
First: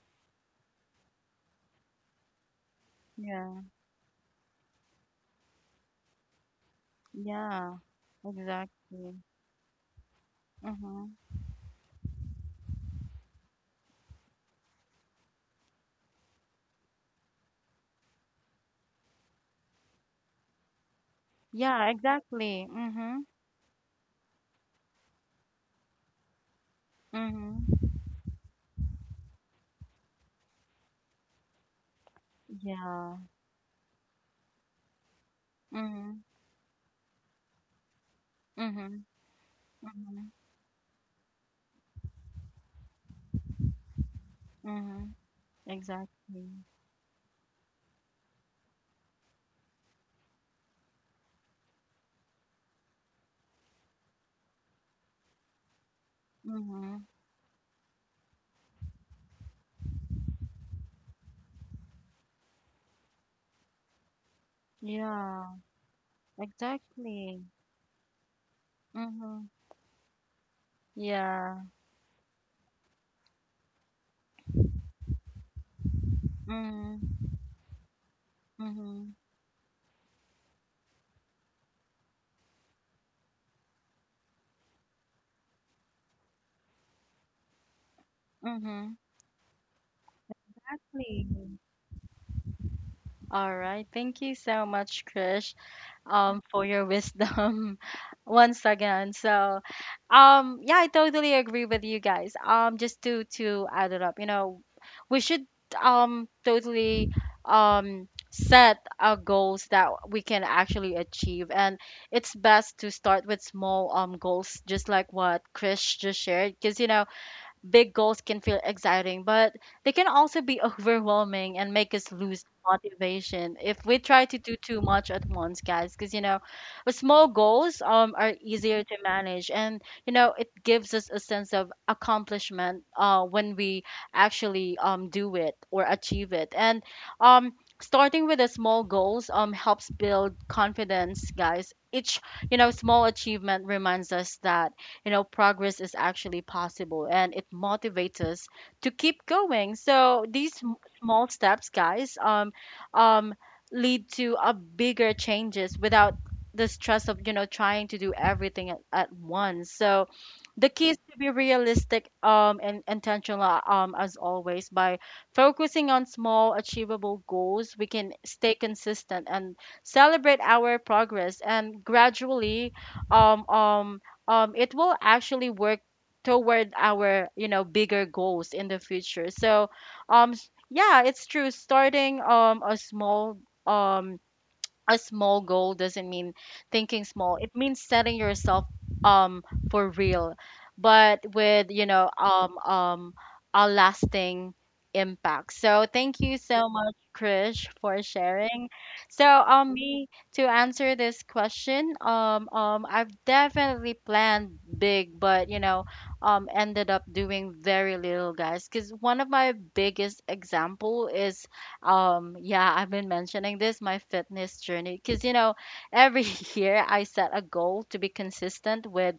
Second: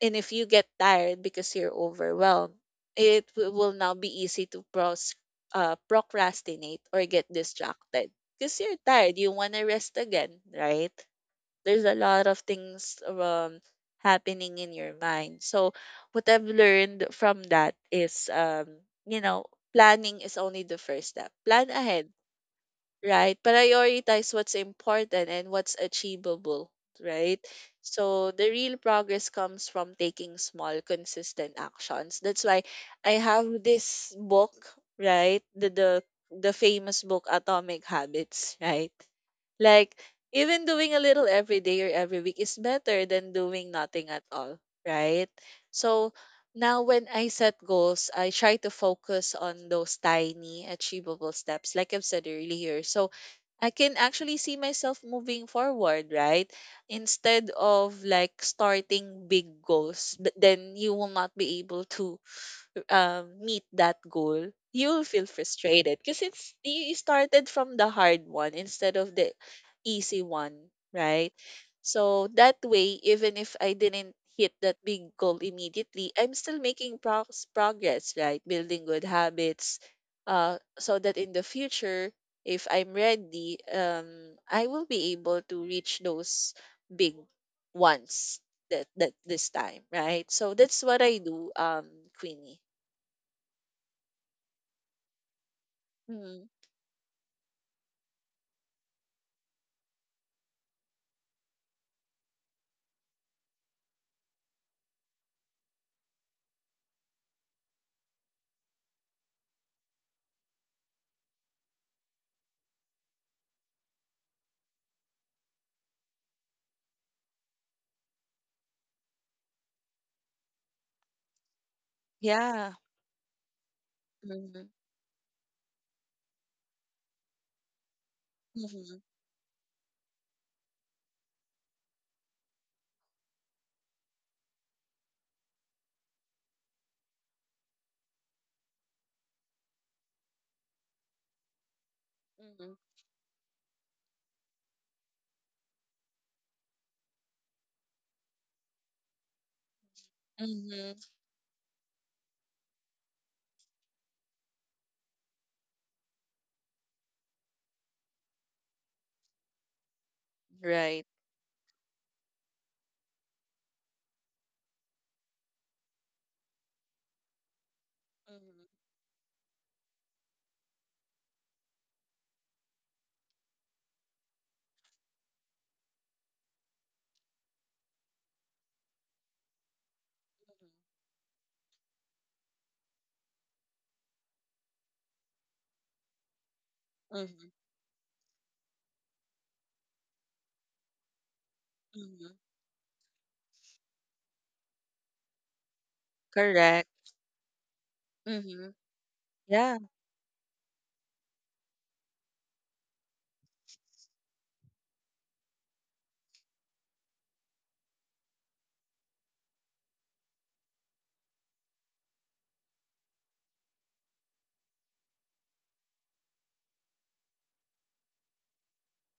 [SPEAKER 2] and if you get tired because you're overwhelmed, it w-
[SPEAKER 1] Yeah.
[SPEAKER 2] will now be easy to procrastinate or get
[SPEAKER 1] Yeah.
[SPEAKER 2] distracted because you're tired.
[SPEAKER 1] Exactly.
[SPEAKER 2] You want to rest again, right?
[SPEAKER 1] Mhm.
[SPEAKER 2] There's a lot of things, happening in your mind. So, what I've learned from that is, you know, planning is only the first step. Plan
[SPEAKER 1] Yeah,
[SPEAKER 2] ahead.
[SPEAKER 1] exactly. Mhm.
[SPEAKER 2] Right. Prioritize what's important and what's achievable, right?
[SPEAKER 1] Mhm.
[SPEAKER 2] So the real progress comes from taking small, consistent actions. That's why I
[SPEAKER 1] Yeah.
[SPEAKER 2] have this book, right? The the
[SPEAKER 1] Mhm.
[SPEAKER 2] the famous book Atomic Habits, right?
[SPEAKER 1] Mhm.
[SPEAKER 2] Like,
[SPEAKER 1] Mhm.
[SPEAKER 2] even doing a little every day or every week is better than doing nothing at all,
[SPEAKER 1] Mhm.
[SPEAKER 2] right? So
[SPEAKER 1] Exactly.
[SPEAKER 2] now when I set goals, I try to focus on those tiny achievable steps like I've said earlier. So I can actually see myself moving forward, right?
[SPEAKER 1] Mm-hmm.
[SPEAKER 2] Instead of, like, starting big goals, but then you will not be able to, meet that goal, you'll feel
[SPEAKER 1] Yeah,
[SPEAKER 2] frustrated because it's you
[SPEAKER 1] exactly.
[SPEAKER 2] started from the hard one instead of the
[SPEAKER 1] Mm-hmm.
[SPEAKER 2] easy one, right?
[SPEAKER 1] Yeah.
[SPEAKER 2] So that way, even if I didn't hit that big goal immediately, I'm still making
[SPEAKER 1] Mm-hmm.
[SPEAKER 2] progress, right? Building good
[SPEAKER 1] Mm-hmm.
[SPEAKER 2] habits, so that in the future, if I'm ready, I will be able to reach those big ones that
[SPEAKER 1] Mm-hmm.
[SPEAKER 2] this time, right? So that's what I
[SPEAKER 1] Exactly.
[SPEAKER 2] do, Queenie.
[SPEAKER 1] All right. Thank you so much, Krish,
[SPEAKER 2] Mhm.
[SPEAKER 1] for your wisdom once again. So, yeah, I totally agree with you, guys. Just to add it up, we should totally set our goals that we can actually achieve, and it's best to start with small goals, just like what Chris just shared. Because big goals can feel exciting, but they can also be overwhelming and make us lose
[SPEAKER 2] Yeah.
[SPEAKER 1] motivation if we try to do
[SPEAKER 2] Mhm.
[SPEAKER 1] too much at once, guys. Because with small goals are easier to
[SPEAKER 2] Mhm.
[SPEAKER 1] manage, and it gives us a sense of accomplishment when we actually do it or achieve it, and um. Starting with the small goals helps build confidence, guys. Each
[SPEAKER 2] Mhm.
[SPEAKER 1] small achievement reminds us that progress is actually possible, and it motivates us to keep going. So these
[SPEAKER 2] Mhm.
[SPEAKER 1] small steps, guys, um, lead to a bigger changes without the stress of, trying to do everything at once. So the key is
[SPEAKER 2] Right.
[SPEAKER 1] to be realistic and intentional, as always. By focusing on small achievable goals, we can stay
[SPEAKER 2] Mhm.
[SPEAKER 1] consistent and celebrate our progress, and gradually um, um, it will actually work toward our bigger goals in the future. So
[SPEAKER 2] Mhm.
[SPEAKER 1] yeah, it's true, starting a small um a small goal doesn't mean thinking small.
[SPEAKER 2] Mhm.
[SPEAKER 1] It means setting yourself um for real, but with
[SPEAKER 2] Mhm.
[SPEAKER 1] a lasting impact. So thank you so
[SPEAKER 2] Correct.
[SPEAKER 1] much, Krish, for sharing.
[SPEAKER 2] Mhm.
[SPEAKER 1] So
[SPEAKER 2] Yeah.
[SPEAKER 1] me to answer this question. I've definitely planned big, but ended up doing very little, guys. Because one of my biggest example is yeah, I've been mentioning this, my fitness journey. Because every year I set a goal to be consistent with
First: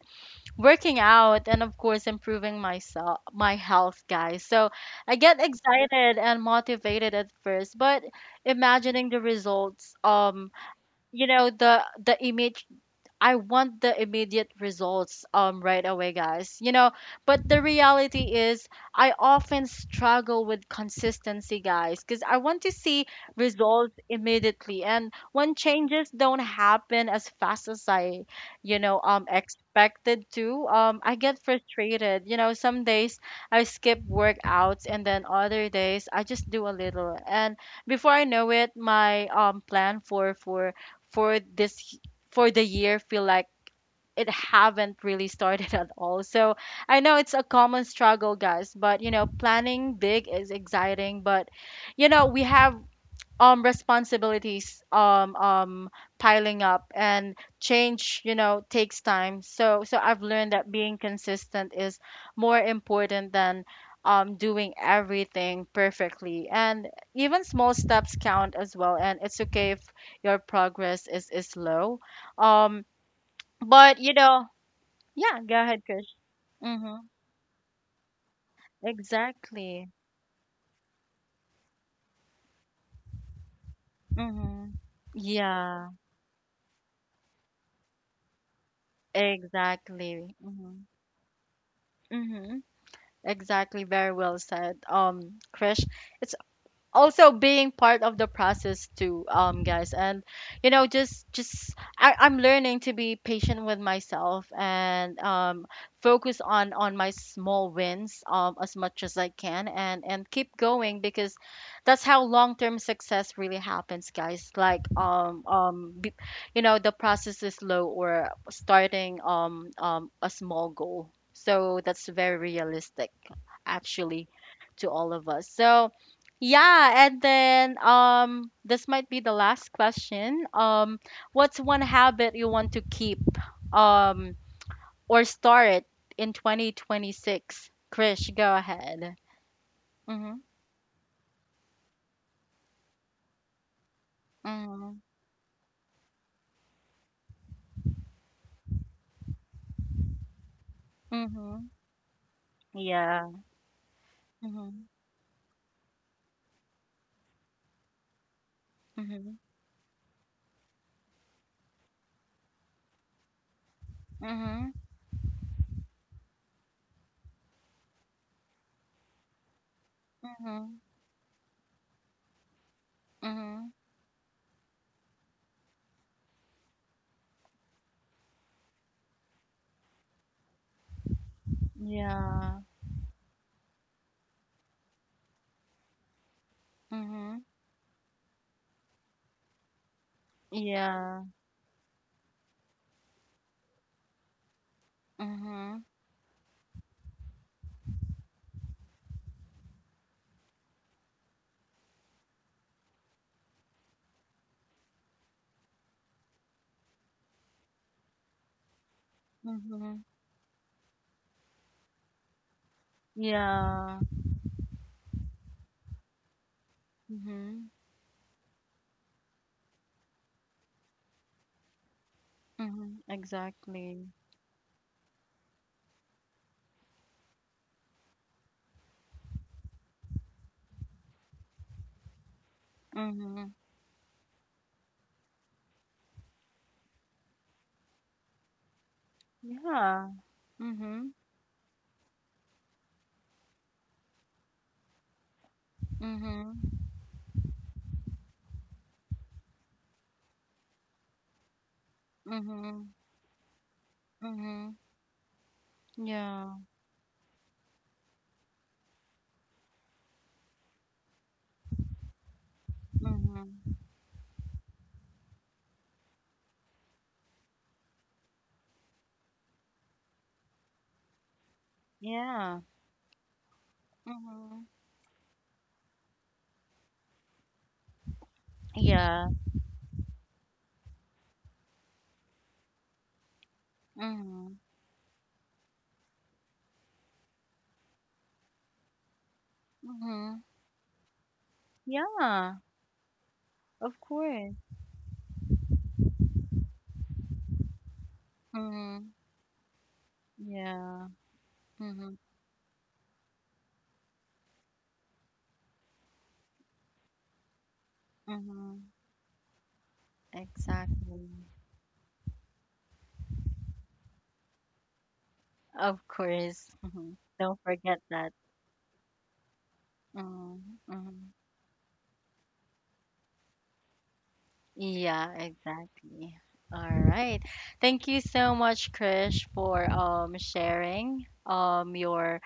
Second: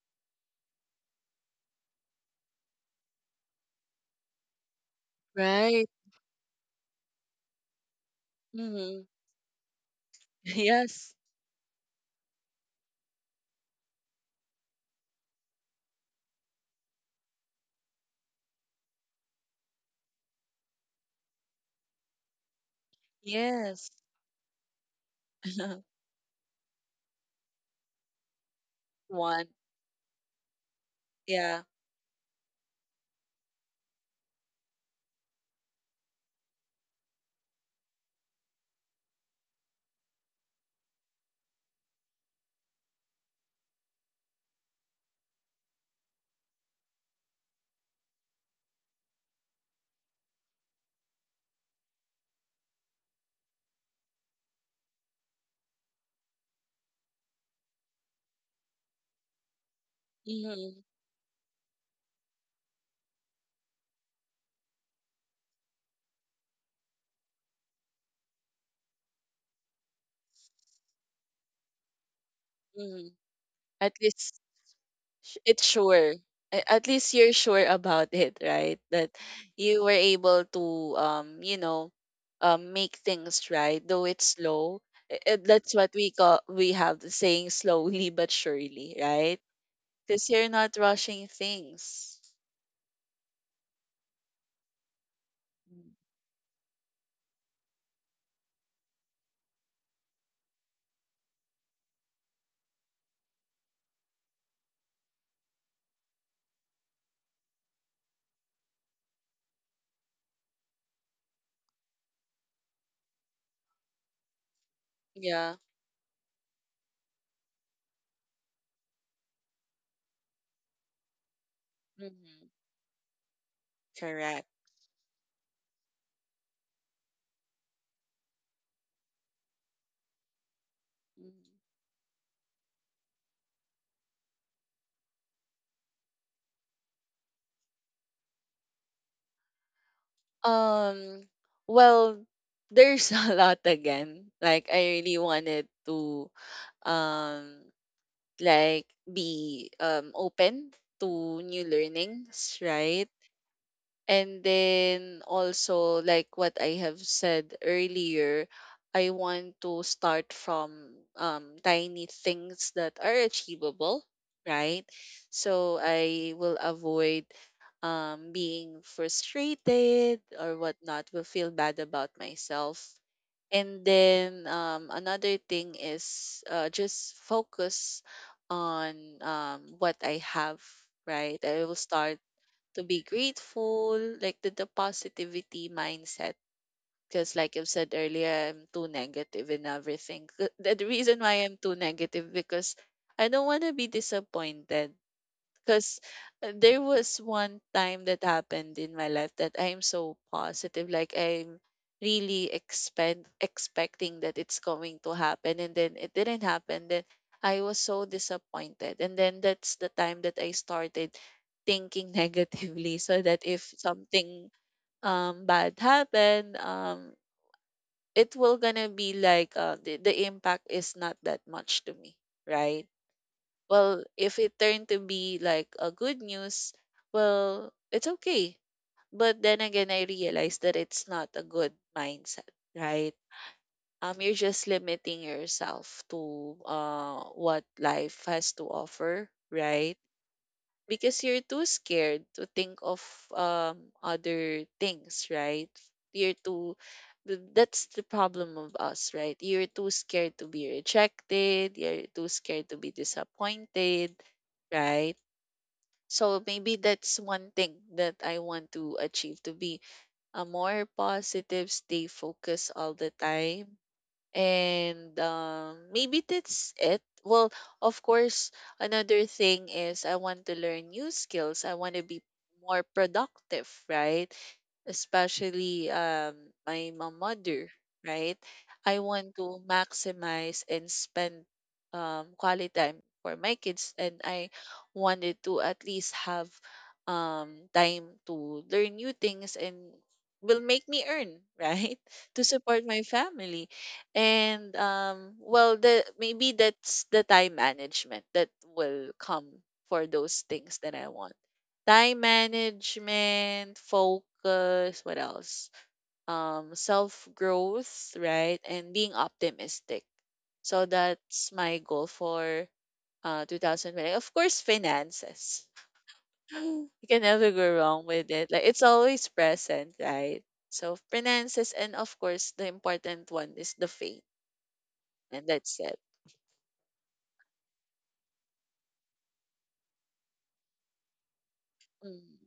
[SPEAKER 1] working out, and of course improving myself, my health, guys. So I get
[SPEAKER 2] Right.
[SPEAKER 1] excited and motivated at first, but
[SPEAKER 2] Mhm.
[SPEAKER 1] imagining the results,
[SPEAKER 2] Yes.
[SPEAKER 1] the immediate, I want the immediate results right away, guys. But the reality is I often struggle with consistency, guys, because I want to see
[SPEAKER 2] Yes.
[SPEAKER 1] results immediately. And when changes don't happen as fast as I,
[SPEAKER 2] One.
[SPEAKER 1] expected to, I get
[SPEAKER 2] Yeah.
[SPEAKER 1] frustrated. Some days I skip workouts, and then other days I just do a little. And before I know it, my plan for this for the year feel like it haven't really started at all. So I know it's a common struggle, guys, but planning big is exciting, but we have responsibilities piling up, and change, takes time. So I've learned that
[SPEAKER 2] Mhm.
[SPEAKER 1] being consistent is more important than doing everything perfectly. And even small steps count as well, and it's okay if your progress is slow. Um
[SPEAKER 2] Mhm. At
[SPEAKER 1] but
[SPEAKER 2] least sh-
[SPEAKER 1] yeah, go
[SPEAKER 2] it's
[SPEAKER 1] ahead, Chris.
[SPEAKER 2] sure at
[SPEAKER 1] Mm-hmm.
[SPEAKER 2] least you're sure about it, right, that you
[SPEAKER 1] Exactly.
[SPEAKER 2] were able to, um you know make things right, though it's
[SPEAKER 1] Mm-hmm.
[SPEAKER 2] slow. That's
[SPEAKER 1] Yeah,
[SPEAKER 2] what we call, we have the saying, slowly but surely, right,
[SPEAKER 1] exactly.
[SPEAKER 2] because you're not
[SPEAKER 1] Mm-hmm.
[SPEAKER 2] rushing things.
[SPEAKER 1] Mm-hmm. Exactly. Very well said. Krish,
[SPEAKER 2] Mm.
[SPEAKER 1] it's also being part of the process too, guys, and I'm learning to be patient with myself, and focus on my small wins as much as I can, and keep going. Because that's how long-term success really happens, guys. Like
[SPEAKER 2] Yeah.
[SPEAKER 1] the process is slow, or starting a small goal. So that's very
[SPEAKER 2] Hmm.
[SPEAKER 1] realistic actually
[SPEAKER 2] Correct.
[SPEAKER 1] to all of us. So yeah, and then this might be the last question. What's
[SPEAKER 2] Mhm.
[SPEAKER 1] one habit you want to keep um or start in 2026? Krish, go ahead. Mhm.
[SPEAKER 2] um well, there's a lot, again, like, I
[SPEAKER 1] Mhm.
[SPEAKER 2] really wanted to, um like, be, open to new
[SPEAKER 1] Mhm.
[SPEAKER 2] learnings, right?
[SPEAKER 1] Yeah.
[SPEAKER 2] And
[SPEAKER 1] Mhm.
[SPEAKER 2] then also, like what I have said earlier, I
[SPEAKER 1] Mhm.
[SPEAKER 2] want to start from, tiny things that are achievable,
[SPEAKER 1] Mhm.
[SPEAKER 2] right? So I will avoid, being frustrated or
[SPEAKER 1] Mhm.
[SPEAKER 2] whatnot, will feel bad about myself.
[SPEAKER 1] Mhm.
[SPEAKER 2] And then, another thing is, just focus on, what I have, right? I will start
[SPEAKER 1] Yeah.
[SPEAKER 2] to be grateful, like the positivity mindset. Because,
[SPEAKER 1] Mhm.
[SPEAKER 2] like I've said earlier, I'm too negative in everything. 'Cause the reason
[SPEAKER 1] Yeah.
[SPEAKER 2] why I'm too negative because I don't want to be disappointed.
[SPEAKER 1] Mhm.
[SPEAKER 2] Because there was one time that happened in my life, that I am so positive, like, I'm really expecting that it's going to happen, and then it didn't happen. Then I was so disappointed, and then that's the
[SPEAKER 1] Mhm.
[SPEAKER 2] time that I started thinking negatively, so that if
[SPEAKER 1] Yeah.
[SPEAKER 2] something, bad happened,
[SPEAKER 1] Mhm.
[SPEAKER 2] it will gonna be like, the impact is not that much to me, right,
[SPEAKER 1] Mhm.
[SPEAKER 2] well,
[SPEAKER 1] Exactly.
[SPEAKER 2] if it turned to be like a good news, well, it's okay. But then again, I realized that it's not a good mindset, right?
[SPEAKER 1] Mhm.
[SPEAKER 2] You're just limiting yourself to what life has to offer, right?
[SPEAKER 1] Yeah. Hmm.
[SPEAKER 2] Because you're too scared to think of, um other things, right? You're too
[SPEAKER 1] Mhm.
[SPEAKER 2] that's the problem of us, right? You're too scared to be rejected, you're too scared to be
[SPEAKER 1] Mhm.
[SPEAKER 2] disappointed,
[SPEAKER 1] Mhm.
[SPEAKER 2] right? So
[SPEAKER 1] Yeah.
[SPEAKER 2] maybe that's one thing that I want to achieve, to be a more positive, stay focused all the
[SPEAKER 1] Mhm.
[SPEAKER 2] time, and, maybe that's it. Well, of course, another thing is I want to learn new skills. I want to be
[SPEAKER 1] Yeah.
[SPEAKER 2] more productive, right?
[SPEAKER 1] Mhm.
[SPEAKER 2] Especially, my mother, right? I
[SPEAKER 1] Yeah.
[SPEAKER 2] want to maximize and spend, quality time for my kids. And I
[SPEAKER 1] Mhm.
[SPEAKER 2] wanted to at least have, time to learn new things and
[SPEAKER 1] Mhm.
[SPEAKER 2] will make me earn, right, to
[SPEAKER 1] Yeah.
[SPEAKER 2] support my family.
[SPEAKER 1] Of course.
[SPEAKER 2] And, well, the maybe that's the time management that will
[SPEAKER 1] Mhm.
[SPEAKER 2] come for those things that I
[SPEAKER 1] Yeah.
[SPEAKER 2] want. Time
[SPEAKER 1] Mhm.
[SPEAKER 2] management, focus, what else? Self growth, right? And
[SPEAKER 1] Mhm.
[SPEAKER 2] being optimistic. So
[SPEAKER 1] Exactly.
[SPEAKER 2] that's my goal for 2020. Of course, finances.
[SPEAKER 1] Of course.
[SPEAKER 2] You
[SPEAKER 1] Mhm.
[SPEAKER 2] can never
[SPEAKER 1] Don't
[SPEAKER 2] go
[SPEAKER 1] forget
[SPEAKER 2] wrong with
[SPEAKER 1] that.
[SPEAKER 2] it. Like, it's always present, right?
[SPEAKER 1] Mhm.
[SPEAKER 2] So
[SPEAKER 1] Mhm.
[SPEAKER 2] finances, and of course the important one is the faith,
[SPEAKER 1] Yeah,
[SPEAKER 2] and that's it.
[SPEAKER 1] exactly. All right. Thank you so much, Krish, for sharing
[SPEAKER 2] Mm.
[SPEAKER 1] your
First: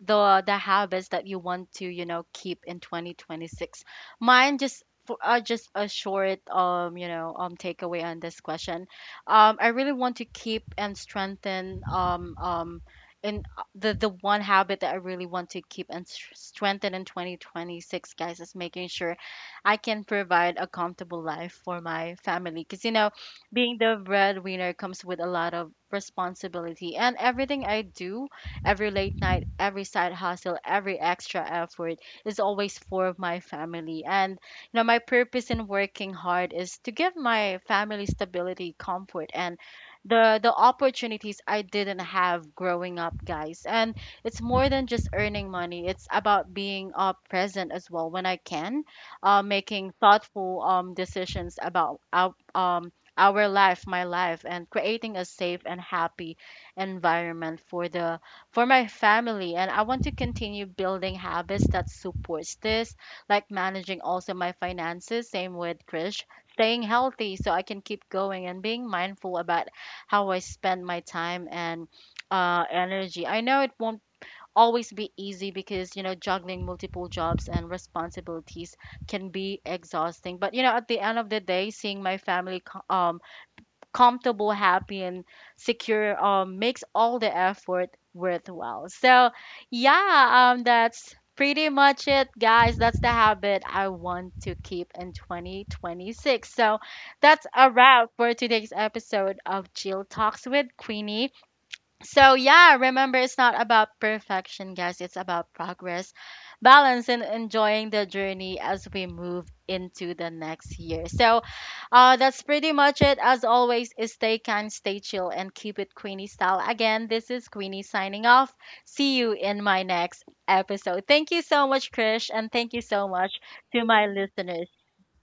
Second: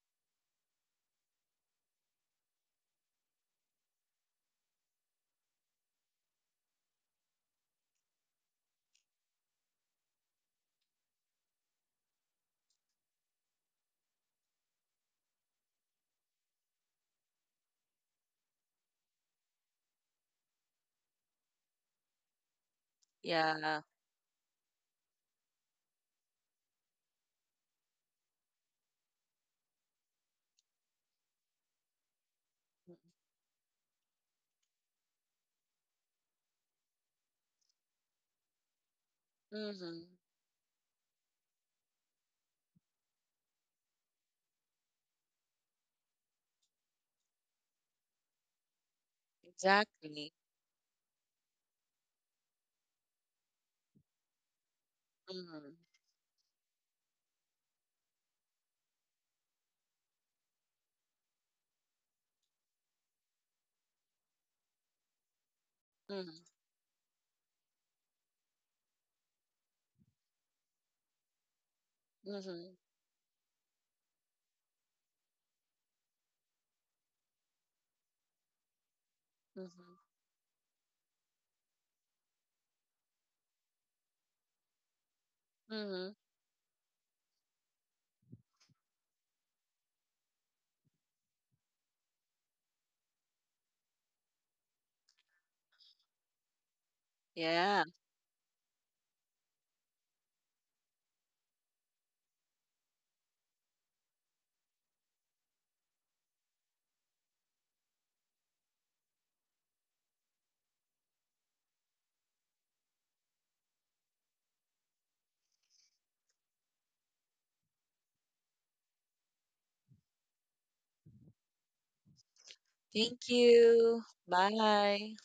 [SPEAKER 1] the habits that you want to keep in 2026. Mine, just for just a short takeaway on this question, I really want to keep and strengthen in the one habit that I really want to keep and strengthen in 2026, guys, is making sure I can provide a comfortable life for my family. Because being
[SPEAKER 2] Yeah.
[SPEAKER 1] the breadwinner comes with a lot of responsibility, and everything I do. Every late night, every side hustle, every extra effort is always for my family. And my purpose in working hard is to give my family stability, comfort, and
[SPEAKER 2] Mm-hmm.
[SPEAKER 1] the opportunities I didn't have growing up, guys. And it's more than just earning money. It's about being present as well when I can, making
[SPEAKER 2] Exactly.
[SPEAKER 1] thoughtful decisions about our life, my life, and creating a safe
[SPEAKER 2] Mm-hmm.
[SPEAKER 1] and happy environment for the for my family. And I want to continue building habits that supports this, like managing also my finances, same with Krish,
[SPEAKER 2] Mm-hmm.
[SPEAKER 1] staying healthy so I can keep going, and being mindful about how I spend my time and
[SPEAKER 2] Mm-hmm.
[SPEAKER 1] energy. I know it won't always be easy, because juggling multiple jobs and responsibilities can be exhausting. But at the end of the day, seeing my family comfortable, happy, and
[SPEAKER 2] Mm-hmm.
[SPEAKER 1] secure makes all the effort worthwhile. So, yeah, that's pretty much it, guys. That's the habit I want to keep in 2026. So, that's a
[SPEAKER 2] Yeah.
[SPEAKER 1] wrap for today's episode of Jill Talks with Queenie. So yeah, remember, it's not about perfection, guys. It's about progress, balance, and enjoying the journey as we move into the next year. So that's pretty much it. As always, is stay kind, stay chill, and keep it Queenie style. Again, this is Queenie signing off. See you in my next episode. Thank you so much, Krish, and thank you so
[SPEAKER 2] Thank
[SPEAKER 1] much to
[SPEAKER 2] you.
[SPEAKER 1] my listeners.
[SPEAKER 2] Bye.